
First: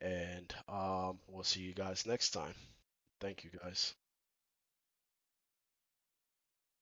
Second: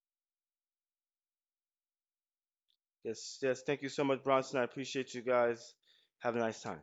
A: And we'll see you guys next time.
B: Yes,
A: Thank you,
B: yes. Thank you
A: guys.
B: so much, Bronson. I appreciate you guys. Have a nice time.